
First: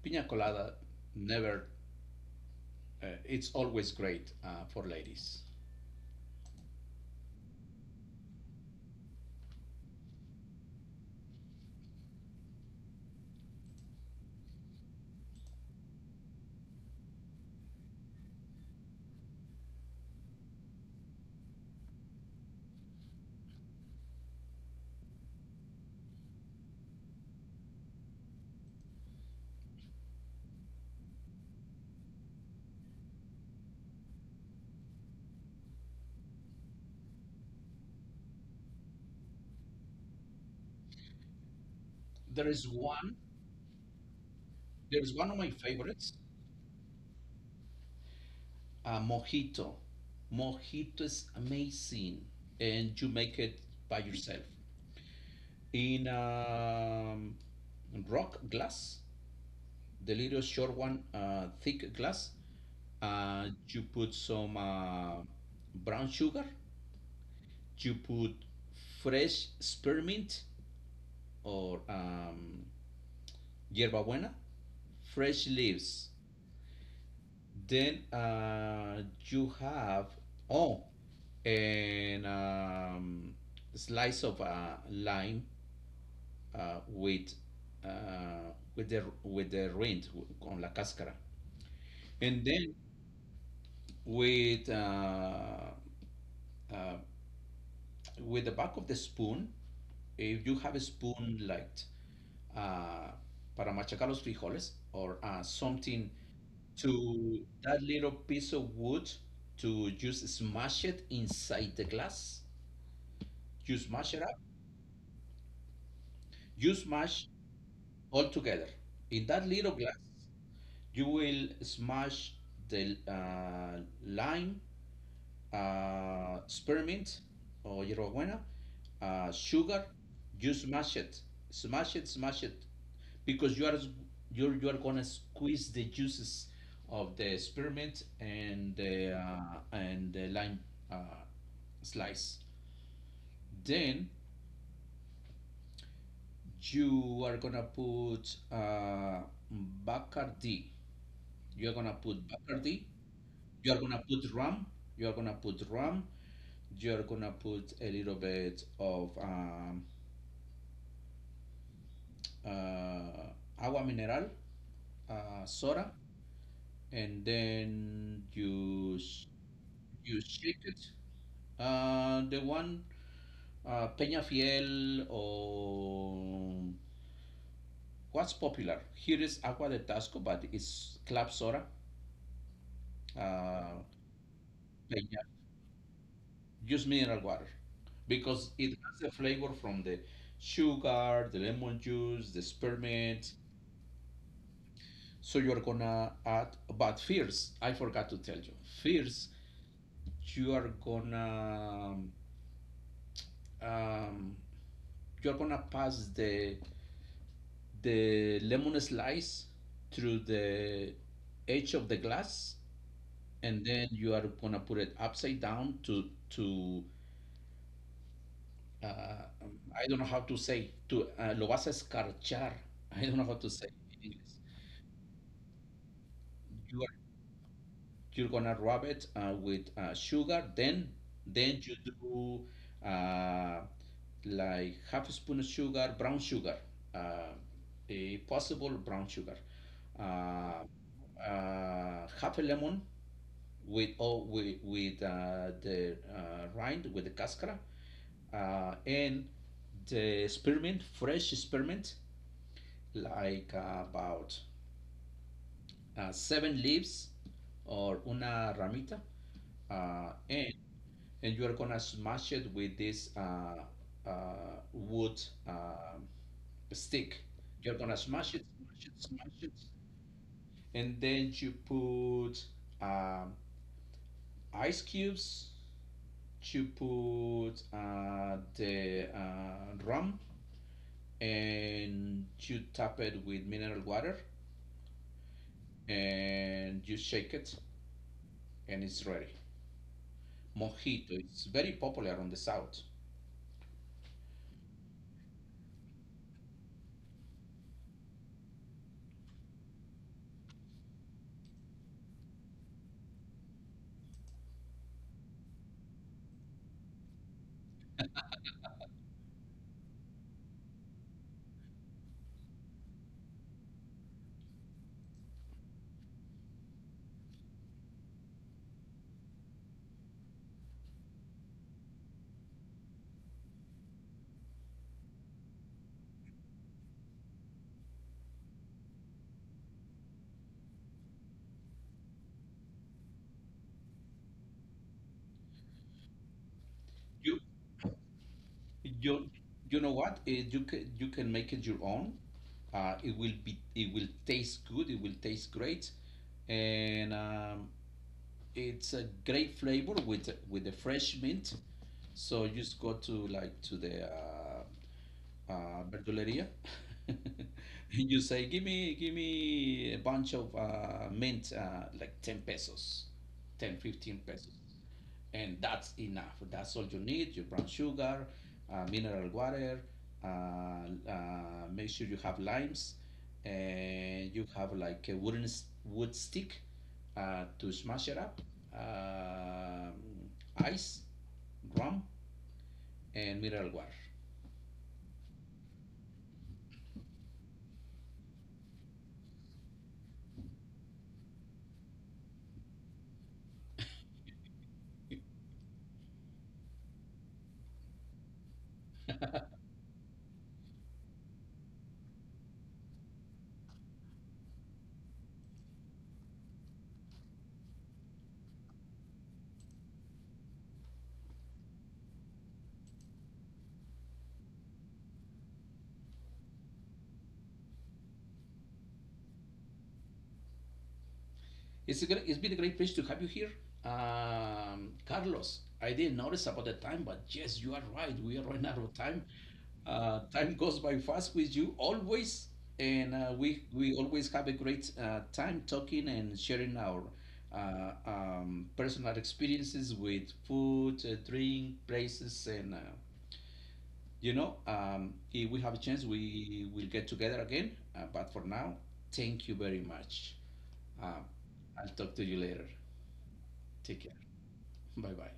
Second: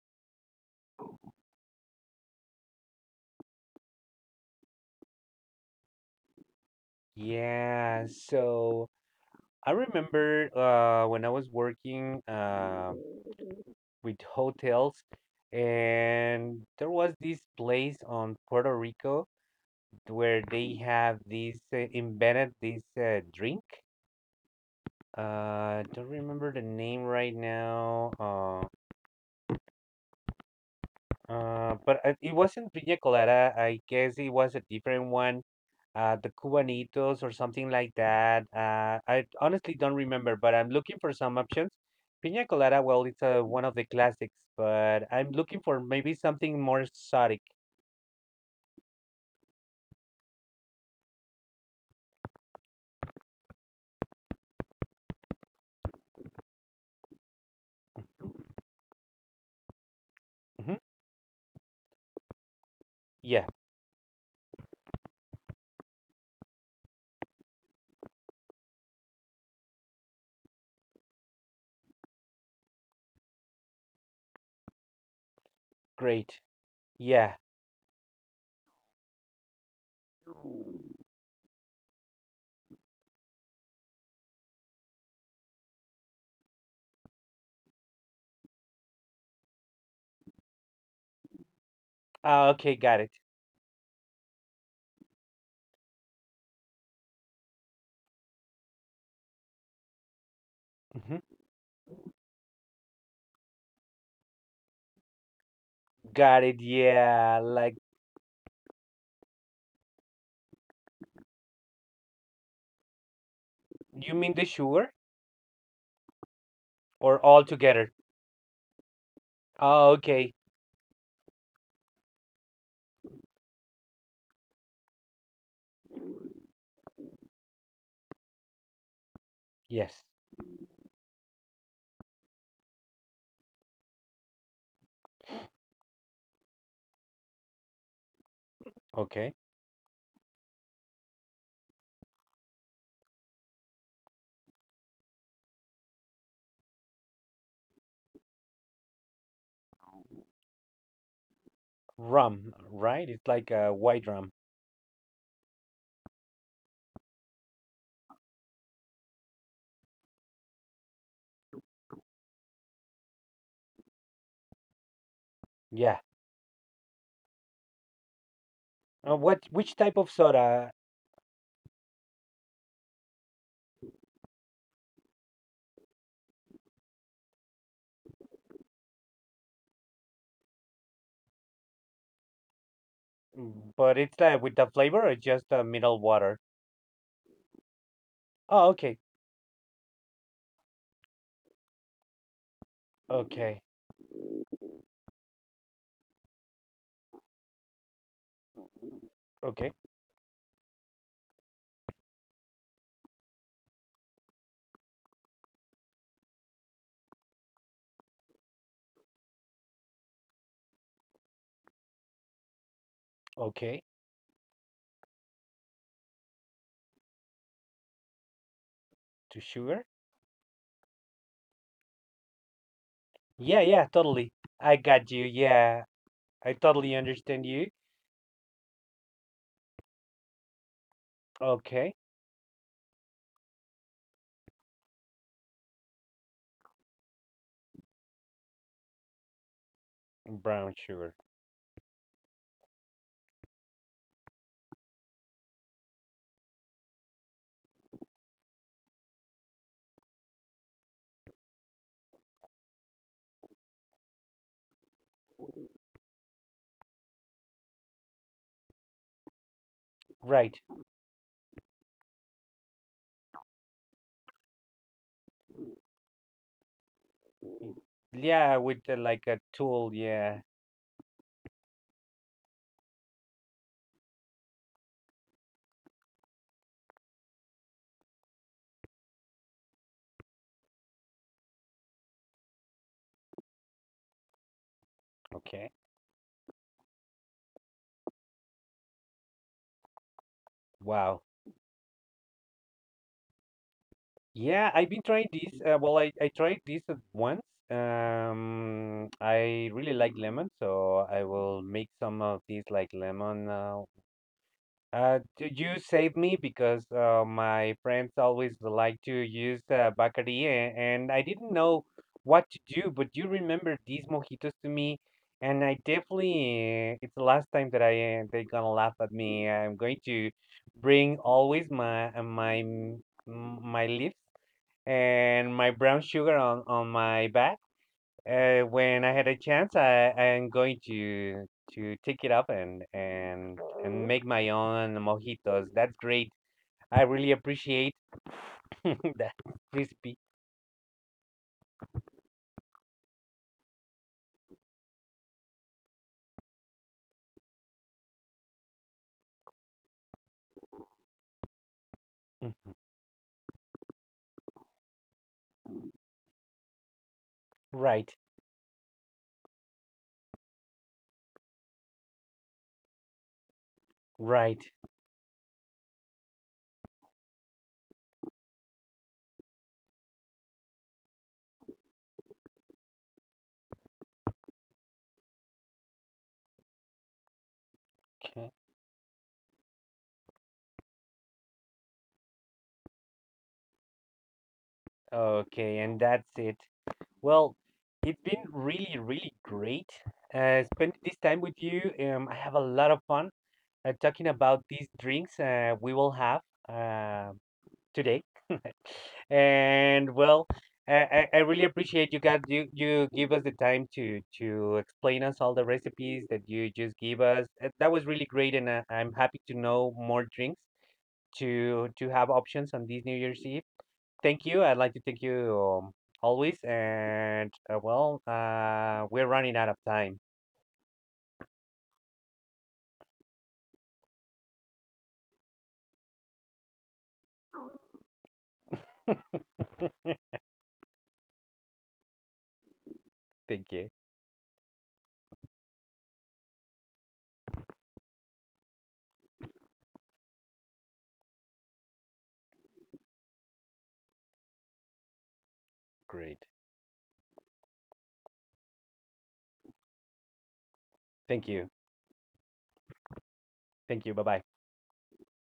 [SPEAKER 1] pina colada. Never, It's always great for ladies.
[SPEAKER 2] Yeah, so I remember when I was working with hotels, and there was this place on Puerto Rico where they have this invented this drink. Don't remember the name right now. It wasn't piña colada. I guess it was a different one. The Cubanitos or something like that. I honestly don't remember, but I'm looking for some options. Piña
[SPEAKER 1] There is
[SPEAKER 2] colada, well,
[SPEAKER 1] one.
[SPEAKER 2] it's one of the classics,
[SPEAKER 1] There
[SPEAKER 2] but
[SPEAKER 1] is one
[SPEAKER 2] I'm
[SPEAKER 1] of my
[SPEAKER 2] looking for
[SPEAKER 1] favorites,
[SPEAKER 2] maybe something more exotic.
[SPEAKER 1] mojito. Mojito is amazing, and you make it by yourself in rock glass, the little
[SPEAKER 2] Hmm.
[SPEAKER 1] short one, thick glass.
[SPEAKER 2] Yeah,
[SPEAKER 1] You put some brown sugar. You put fresh spearmint or yerba buena, fresh leaves.
[SPEAKER 2] great. Yeah.
[SPEAKER 1] Then you have oh, and slice of lime with the rind, con la cáscara, and
[SPEAKER 2] Ah,
[SPEAKER 1] then
[SPEAKER 2] okay, got it.
[SPEAKER 1] with uh, uh, with the back of the spoon. If you have a
[SPEAKER 2] Hmm.
[SPEAKER 1] spoon like uh, para machacar los frijoles or something,
[SPEAKER 2] Got it.
[SPEAKER 1] to
[SPEAKER 2] Yeah, like,
[SPEAKER 1] that little piece of wood, to just smash it inside the glass. You smash
[SPEAKER 2] you
[SPEAKER 1] it
[SPEAKER 2] mean
[SPEAKER 1] up.
[SPEAKER 2] the sugar
[SPEAKER 1] You
[SPEAKER 2] or
[SPEAKER 1] smash
[SPEAKER 2] all together?
[SPEAKER 1] all together. In that little
[SPEAKER 2] Oh,
[SPEAKER 1] glass,
[SPEAKER 2] okay.
[SPEAKER 1] you will smash the lime, spearmint or yerba buena, sugar.
[SPEAKER 2] Yes.
[SPEAKER 1] You smash it, smash it, smash it, because you are gonna squeeze the juices of the spearmint and the
[SPEAKER 2] Okay.
[SPEAKER 1] uh, and the lime uh, slice. Then you are gonna put Bacardi. You're gonna put
[SPEAKER 2] Rum,
[SPEAKER 1] Bacardi.
[SPEAKER 2] right? It's like a
[SPEAKER 1] You're gonna
[SPEAKER 2] white rum.
[SPEAKER 1] put rum. You're gonna put rum. You're gonna put a little bit of uh, agua mineral, soda,
[SPEAKER 2] Yeah.
[SPEAKER 1] and then you
[SPEAKER 2] What? Which type of
[SPEAKER 1] you shake
[SPEAKER 2] soda?
[SPEAKER 1] it. The one Peña Fiel, or what's popular here is agua de Tasco, but it's club soda.
[SPEAKER 2] Mm,
[SPEAKER 1] Uh,
[SPEAKER 2] but it's with the flavor or
[SPEAKER 1] Peña
[SPEAKER 2] just middle water?
[SPEAKER 1] Just mineral water, because
[SPEAKER 2] Oh,
[SPEAKER 1] it
[SPEAKER 2] okay.
[SPEAKER 1] has the flavor from the sugar, the lemon juice, the spearmint.
[SPEAKER 2] Okay.
[SPEAKER 1] So you're gonna add, but first, I forgot to tell you. First,
[SPEAKER 2] Okay.
[SPEAKER 1] you are gonna um, you're gonna pass the lemon slice through the edge of the glass, and
[SPEAKER 2] Okay.
[SPEAKER 1] then you are gonna put it upside down to uh,
[SPEAKER 2] To sugar?
[SPEAKER 1] I don't know how to say, to lo vas a escarchar. I don't know how to
[SPEAKER 2] Yeah,
[SPEAKER 1] say
[SPEAKER 2] yeah,
[SPEAKER 1] in
[SPEAKER 2] totally.
[SPEAKER 1] English.
[SPEAKER 2] I got you. Yeah, I
[SPEAKER 1] You are
[SPEAKER 2] totally understand you.
[SPEAKER 1] you're gonna rub it with sugar. Then you
[SPEAKER 2] Okay.
[SPEAKER 1] do like half a spoon of sugar, brown sugar, uh, a possible brown sugar, uh,
[SPEAKER 2] Brown sugar.
[SPEAKER 1] half a lemon, with all with the rind, with the cascara, and the spearmint, fresh spearmint, like about seven leaves or una ramita, and
[SPEAKER 2] Right.
[SPEAKER 1] and you are gonna smash it with this wood uh, stick. You're gonna smash it,
[SPEAKER 2] Yeah. With
[SPEAKER 1] smash it,
[SPEAKER 2] like a
[SPEAKER 1] smash it,
[SPEAKER 2] tool. Yeah.
[SPEAKER 1] and then you put um, ice cubes, you put the rum, and you tap it with mineral water,
[SPEAKER 2] Okay.
[SPEAKER 1] and you shake it, and it's ready. Mojito,
[SPEAKER 2] Wow.
[SPEAKER 1] it's very popular on the south.
[SPEAKER 2] Yeah, I've been trying this. Well, I tried this at once. I really like lemon, so I will make some of these like lemon. You save me because my friends always like to use Bacardi, and I didn't know what to do, but you remember these mojitos to me, and I definitely, it's the last time that they're gonna laugh at me. I'm going to bring always my lips and my brown sugar on my back. When I had a chance, I am going to take it up and make my own mojitos. That's great. I really
[SPEAKER 1] You
[SPEAKER 2] appreciate <laughs>
[SPEAKER 1] you
[SPEAKER 2] that
[SPEAKER 1] you know
[SPEAKER 2] crispy.
[SPEAKER 1] what? You can, you can make it your own. It will taste good. It will taste great, and it's a great flavor with the fresh mint. So you
[SPEAKER 2] Mhm.
[SPEAKER 1] just go to, like, to the verduleria. <laughs>
[SPEAKER 2] Right,
[SPEAKER 1] You say, give me a bunch of mint, like 10 pesos, 10, 15 pesos.
[SPEAKER 2] right.
[SPEAKER 1] And that's enough. That's all you need. Your brown sugar, mineral water, uh, uh, make sure you have limes, and you have like a wooden wood stick to smash it up,
[SPEAKER 2] Okay.
[SPEAKER 1] um ice, rum, and mineral water.
[SPEAKER 2] Okay, and that's it. Well, it's been really, really great spending this time with you. I have a lot of fun talking about these drinks we will have. Uh, today. <laughs> And well, I really appreciate you guys. You give us the time to explain us all the recipes that you just give us. That was really great, and I'm happy to know more drinks to have options on this New Year's Eve. Thank you. I'd like to thank you always. We're running out of time.
[SPEAKER 1] It's been a great pleasure to have you here. Carlos, I didn't notice about the time, but yes, you are right. We are running out of time. Time goes by fast with you always, and uh, we
[SPEAKER 2] Thank you.
[SPEAKER 1] we always have a great time talking and sharing our personal experiences with food, drink, places, and you know, if we have a chance,
[SPEAKER 2] Great.
[SPEAKER 1] we will get together again. But for now, thank you very much. Um,
[SPEAKER 2] Thank you.
[SPEAKER 1] I'll talk to you later. Take
[SPEAKER 2] Thank you.
[SPEAKER 1] care.
[SPEAKER 2] Bye bye.
[SPEAKER 1] Bye bye.